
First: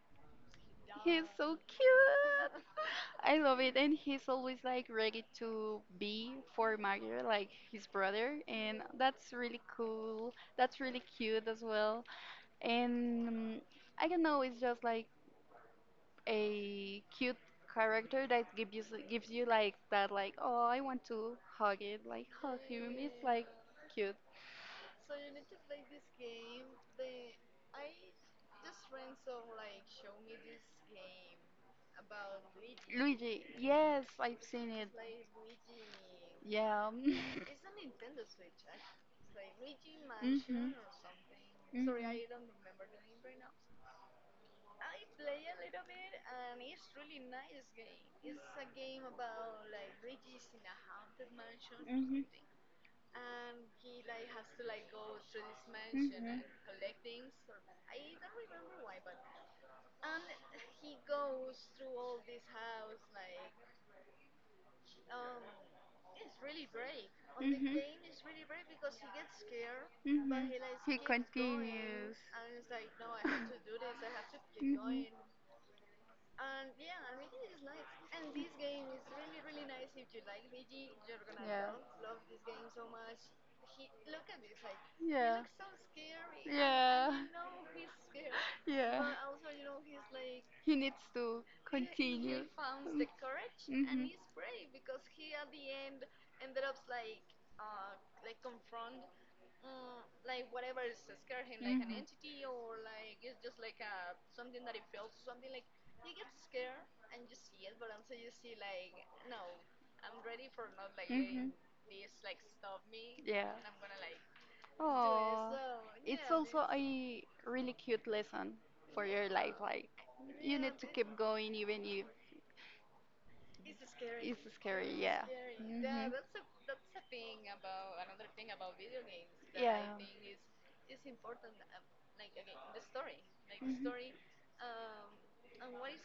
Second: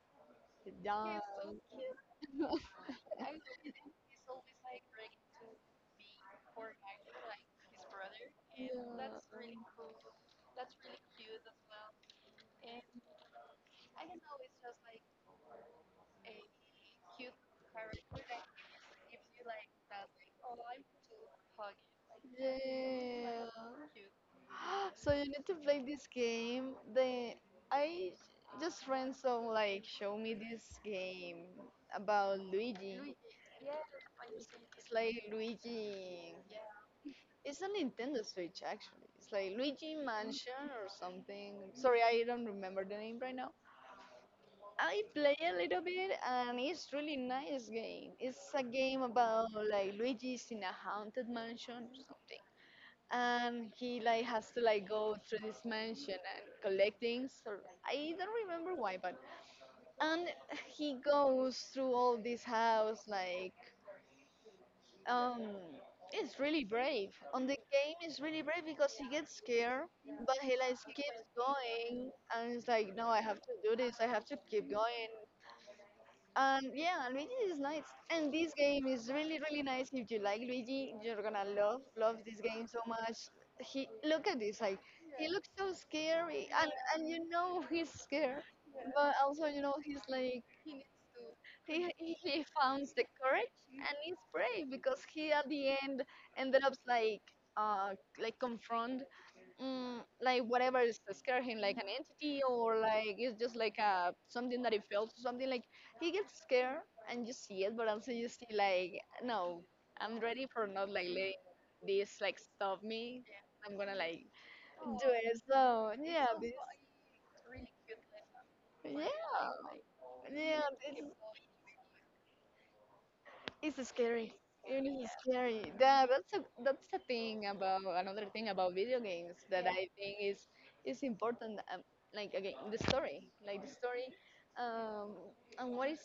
He
that.
He's so cute. I love it, and he's always like ready to be for Mario, like his brother,
Yeah.
and that's really cool. That's really cute as well. And I don't know, it's just like a cute character that gives you gives you like that, like oh, I want to hug it, like hug him. It's
Yeah.
like cute.
So you need to play this game. The I just friends some like show me this game about Luigi.
Luigi, yes, I've
It's,
seen it.
it's like Luigi.
Yeah.
It's a Nintendo Switch actually. It's like Luigi
Mhm.
Mansion
Mhm.
or something. Sorry, I don't
Mhm.
remember the name right now. I play a little bit and it's really nice game. It's a game about like Luigi's in a haunted mansion or something, and he like has to like go through this mansion and collect things or I don't remember why, but and he goes through all this house like um it's really brave on
Mhm.
the
Mhm.
game. It's really brave because he gets scared, but he like
He
keeps going,
continues.
and it's like no, I have to do this, I have to keep going. Yeah, Luigi is nice, and this game is really, really nice. If you like Luigi,
Mhm.
you're gonna
Yeah.
love, love this game so much. He look at this, like he
Yeah.
looks so scary, and
Yeah.
you know he's scared,
Yeah.
but also you know he's like
He needs to
he he
continue.
he found
Mm.
the
Mhm.
courage and
Mhm.
he's brave
Mhm.
because he at the end
Yeah.
ended up uh like confront like
Oh,
whatever is scared him, like an entity or like it's just like a something that he felt, or something like he gets scared and you see it, but also you see like no, I'm ready for not like letting this like stop me. I'm gonna like do it. So yeah,
it's
this
also a really cute lesson for your
yeah
life. Like,
yeah.
you need to
This,
keep going even if
it's scary.
it's
It
scary.
really is
Yeah.
scary. Yeah,
Mhm.
that's a thing about another thing about video games that, yeah,
Yeah.
I think is important. Like again, the story, like the story, um, and what is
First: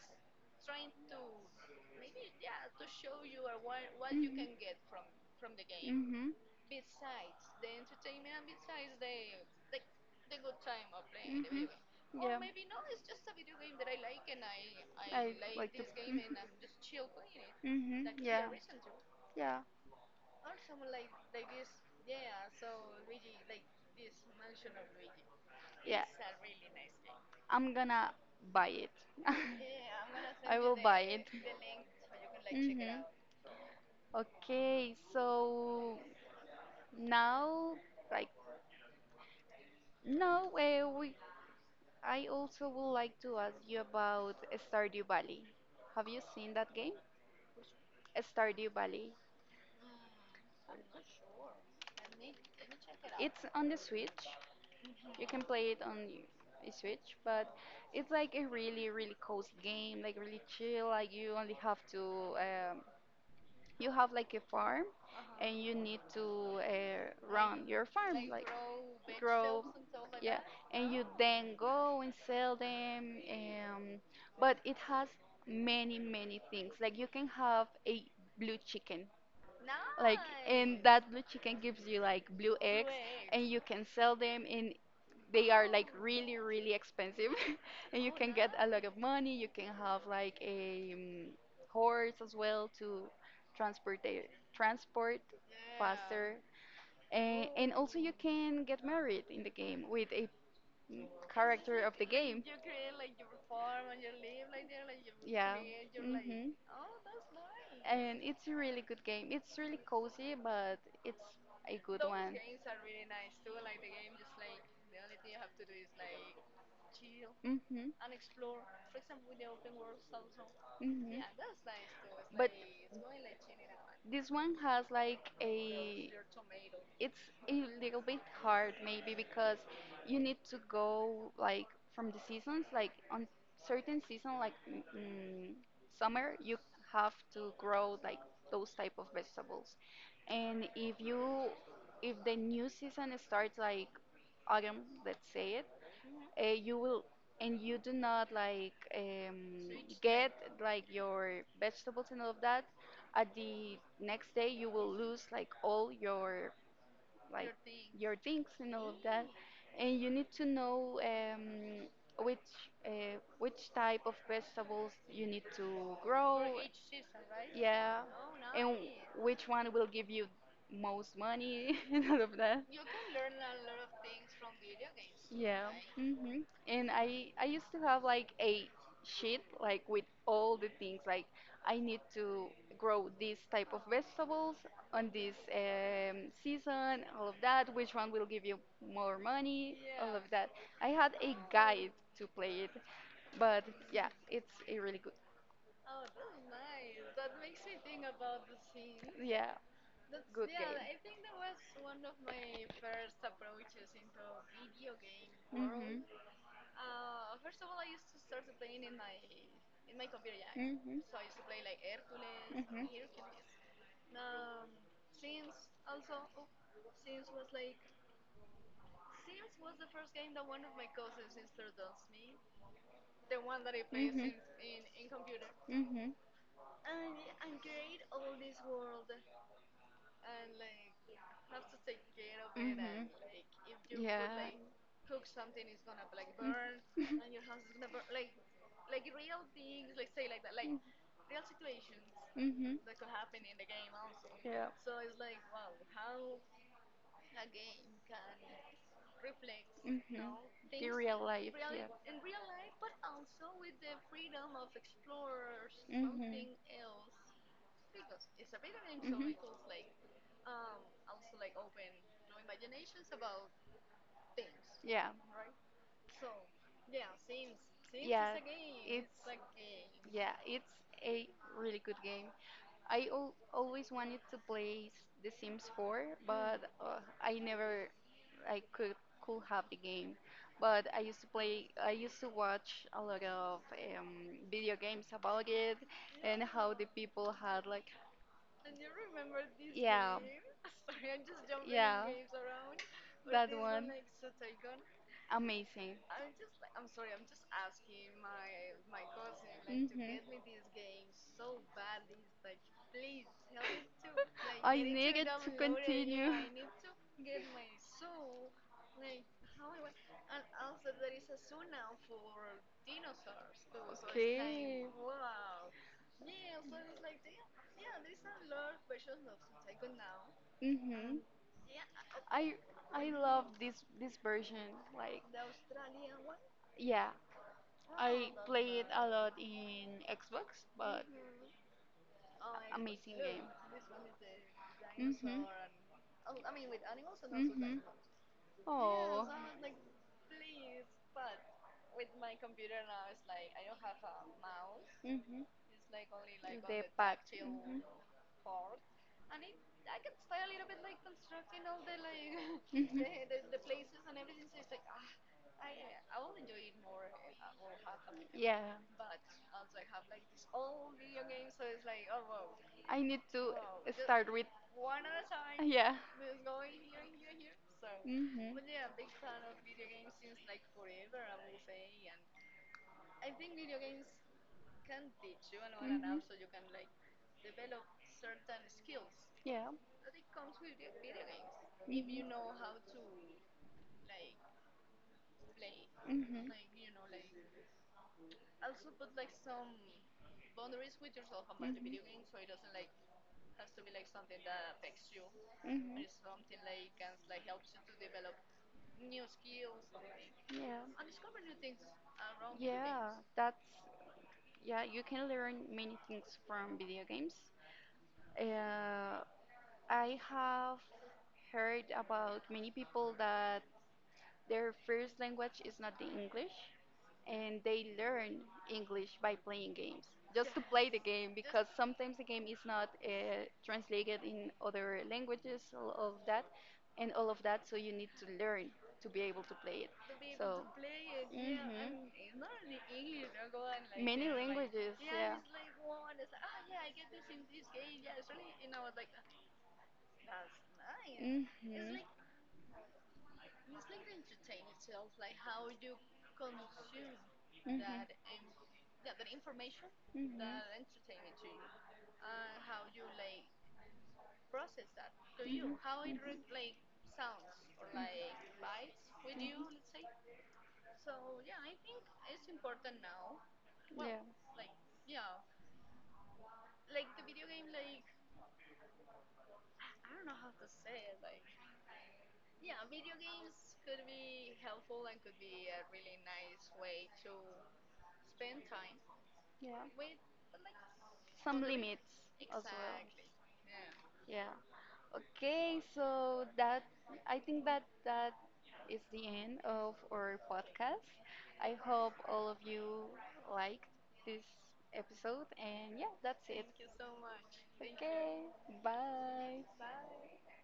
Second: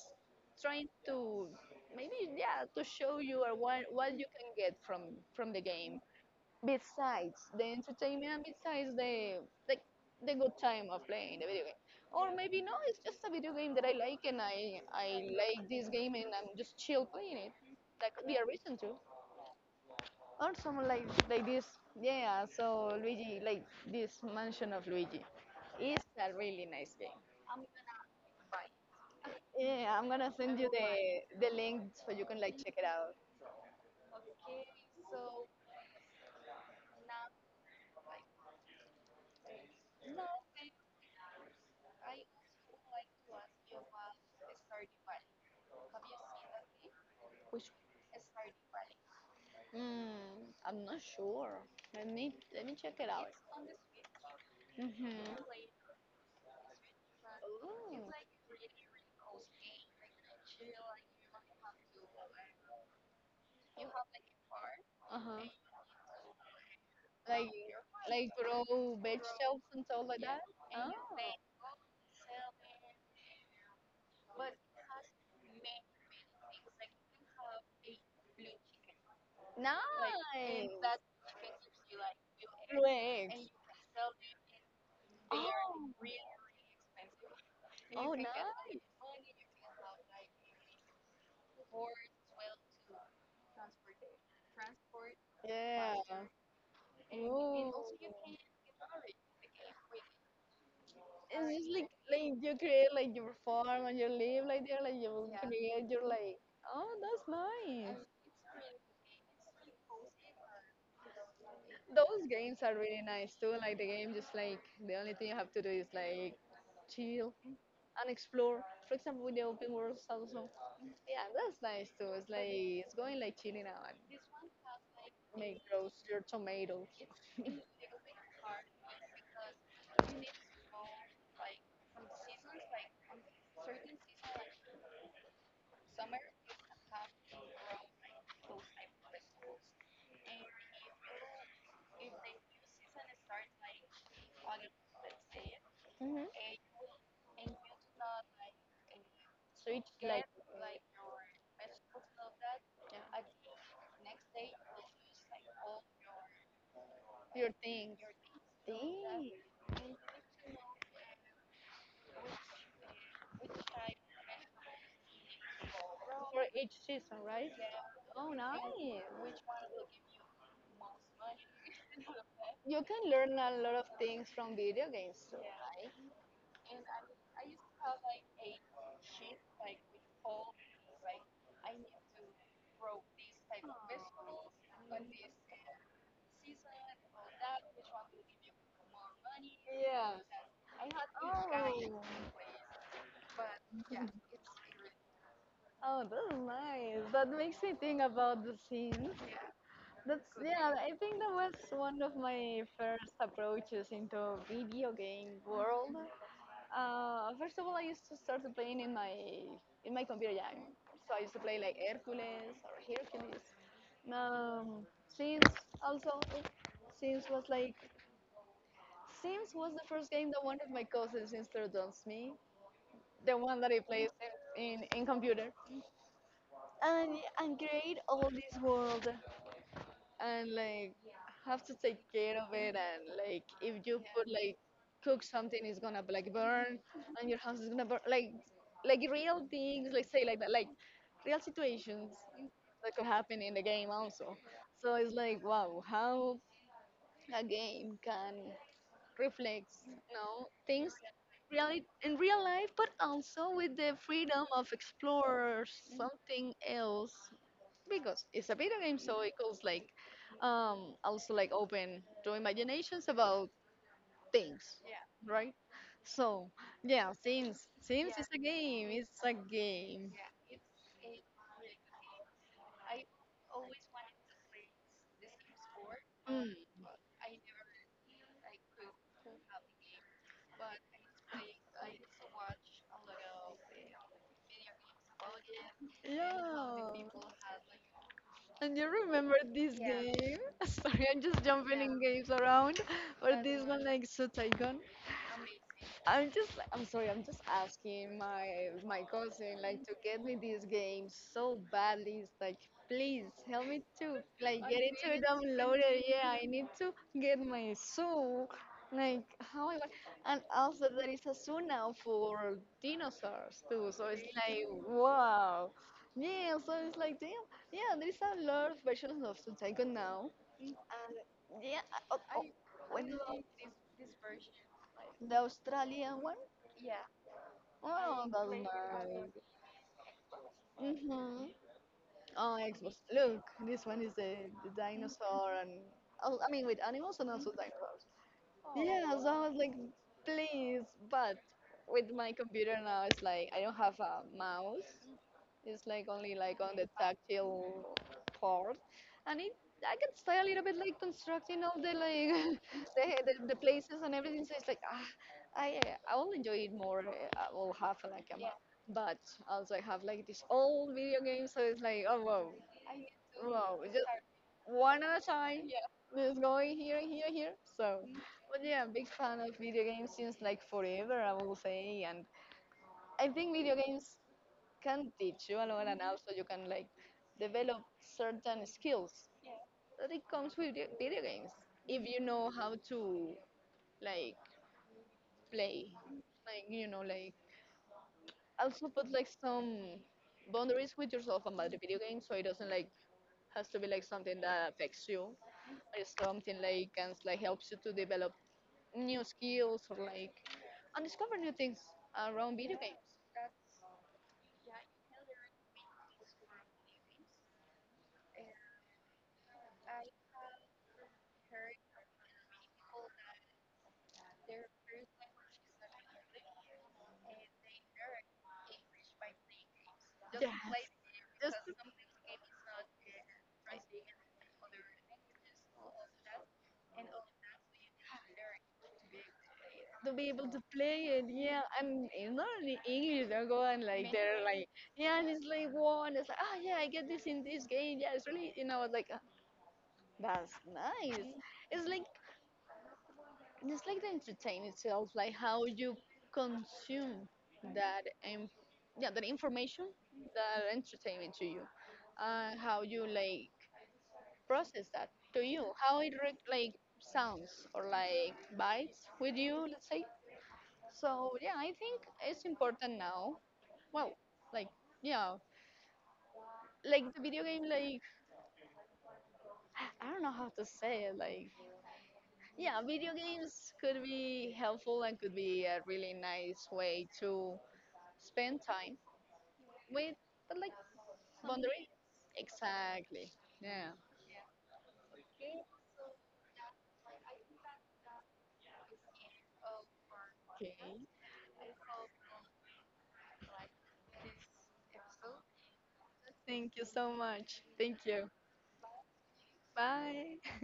trying to maybe yeah to show you, or what you can get from the game
Hmm.
besides the entertainment and besides the like the good time of playing the video
Game.
game, or maybe no, it's just a video game that I like, and I like this game and I'm just chill playing it.
Hmm.
That could be a reason too,
Yeah.
or someone like this. Yeah, so Luigi like this mansion of Luigi is a really nice
Game.
game.
I'm gonna buy it.
Yeah,
Yeah.
I'm gonna send you the link so you can like check
Hmm.
it
Out.
out.
Okay, so now, like, now uh, we, I also would like to ask you about Stardew Valley. Have you seen that game?
Which?
Stardew Valley.
mm, I'm not sure. Let me check it out.
It's on the Switch.
Mm-hmm.
You can play it on the Switch, but it's like a really, really cozy game, like really chill. Like you only have to, you have like a farm,
Uh-huh.
and you need to like
Like
run your
like
farm, like
grow vegetables and stuff like
yeah,
that?
and you then go and sell them, um, but it has many many things, like you can have a blue chicken,
Grow
like, and
eggs.
that blue chicken gives you like blue, and you can sell them, and they are like really really expensive, and you can get a lot of nice money. You can have like a um, horse as well to transport transport
Yeah.
faster, and,
Ooh.
and also you
It's
can get married in the game with a mm,
just
character of the
like
game.
you create like your farm and you live like there, like you
Yeah.
create your like
hmm
oh, that's nice.
and it's a really good game, it's really cozy, but it's a good
Those
one.
games are really nice too. Like the game, just like the only thing you have to do is like chill
hmm
and explore. For example, with the open worlds also.
hmm
Yeah, that's nice too. It's
but
like it's going like chilling out and
this one has like
make those
a,
your tomatoes.
it's a little bit hard maybe because you need to go like from the seasons, like on certain season, like summer you have to grow like those type of vegetables, and if the new season starts, like autumn, let's say it,
Hmm.
you will, and you do not like,
So each like
get like your vegetables and all of that,
yeah,
at the next day you will lose like all
your
like
thing.
your things and all of that.
Dang.
And you need to know, which which type of vegetables you need to grow.
For each season, right?
Yeah,
Oh, nice.
and which one will give you most money, and all of that.
You can learn a lot of things from video games too,
Yeah.
right?
Mhm. And I used to have like a sheet like with all the things like I need to grow this type of vegetables on this season, all of that. Which one will give you more money? All
Yeah.
of that. I had a guide to play it, but yeah, it's a really good.
Oh, that's nice. That makes me think about the scenes.
Yeah,
That's
good
yeah.
game.
I think that was one of my first approaches into video game world.
Mhm.
First of all, I used to start playing in my computer game.
Mhm. Mhm.
So I used to play like Hercules or Hercules. Sims also. Sims was like Sims was the first game that one of my cousins introduced me, the one that I plays
Mhm.
in, in computer,
Mhm.
and and create all this world, and like have to take care of it, and
Mhm.
like if you put
Yeah.
like cook something, it's gonna like burn,
Mhm.
and your house is gonna burn, like real things, like say like that, like real situations that could happen in the game also.
Yeah.
So it's like wow, how a game can reflect, you
Mhm.
know,
The
things
real life.
reali
Yeah.
in real life, but also with the freedom of explore something
Mhm.
else, because it's a video game, so it
Mhm.
goes like also like open to imaginations about things,
Yeah.
right? So yeah, Sims, Sims is
Yeah.
a game.
It's
It's a game.
Yeah, it's a really good game. I al always wanted to play The Sims 4,
Mm.
but I never I could have the game. But I used to play. I used to watch a lot of video games about it and how the
Yeah.
people had like
And you remember this
yeah,
game? Sorry, I'm just jumping in
yeah,
games around, but
that
this one
one
like so
amazing.
I'm just like, I'm sorry, I'm just asking my my cousin like to
Mhm.
get me this game so badly. It's like, please help me to like
I
get it to
needed to
download it. Yeah,
continue.
I need to get my soul. Like how I want, and also there is a sauna for dinosaurs too. So it's like,
Okay.
wow. Yeah, so it's like, damn. Yeah, there is a lot of versions of Sunsaigo now.
Mhm.
Yeah, oh, oh,
I
when
I love this version. Like
the Australian one
yeah,
I Oh, I
I
that's
play it a nice
play
lot in
nice. Xbox.
Xbox, but
Hmm. Oh, Xbox.
amazing
Look,
game.
this one is the
Mhm.
dinosaur and oh, I mean with animals and also
Mhm. Yes,
dinosaurs. Yeah, so
oh.
Oh, I was like, please, but with my computer now, it's like I don't have a mouse,
I mhm.
it's like only like on the
Pack. Mhm.
tactile part, and it I can stay a little bit like constructing all the like the,
Mhm.
the places and everything. So it's like ah, I will enjoy it more. Uh, I will have like a map,
Yeah.
but also I have like this old video game. So it's like oh wow,
I need to
wow, just
start with
one at a time.
yeah.
Just going here, here, here. So,
Mhm.
but yeah, I'm big fan of video games since like forever, I will say. And I think video games can teach you a lot, and also you
Mhm.
can like develop certain skills
Yeah.
that it comes with the- video games if you
Mhm.
know how to like play
Mhm.
like you know like also put like some boundaries with yourself about the video game so it doesn't like has to be like something that affects you,
Mhm.
or something like can like helps you to develop new skills or like and
Yeah.
discover new things around video
Yeah,
games.
that's yeah, you can learn many things from video games. Uh, I have heard about many people that their first language is not the English, and they learn English by playing games,
Yeah.
just to play the game,
Just
because sometimes the game is not translated in other languages, all of that, and all of that, so you need to learn to be able to play it.
to be able to
So,
play it. Yeah, and
mhm,
it's not only English. They'll go like
many
they're like,
languages,
yeah, and
yeah.
it's like one. It's like, oh yeah, I get this in this game. Yeah, it's really, you know, it's like "Ah, that's nice. It's like
Mhm.
it's like the entertainment itself, like how you consume that um, yeah, that information,
Mhm. Mhm.
that entertainment to you, how you like process that to you, how it re- like sounds or like vibes with you, let's say. So yeah, I think it's important now. Well,
Yeah.
like yeah, like the video game, like I don't know how to say it. Like yeah, video games could be helpful and could be a really nice way to spend time
Yeah.
with, but like
Some others,
boundary.
limits as well.
Exactly. Yeah.
Yeah. Okay, so that I think that is the end of our
Okay.
podcast. I hope all of you liked this episode, and yeah, that's it.
Thank you so much.
Thank
Thank
you.
you.
Okay, bye.
Bye.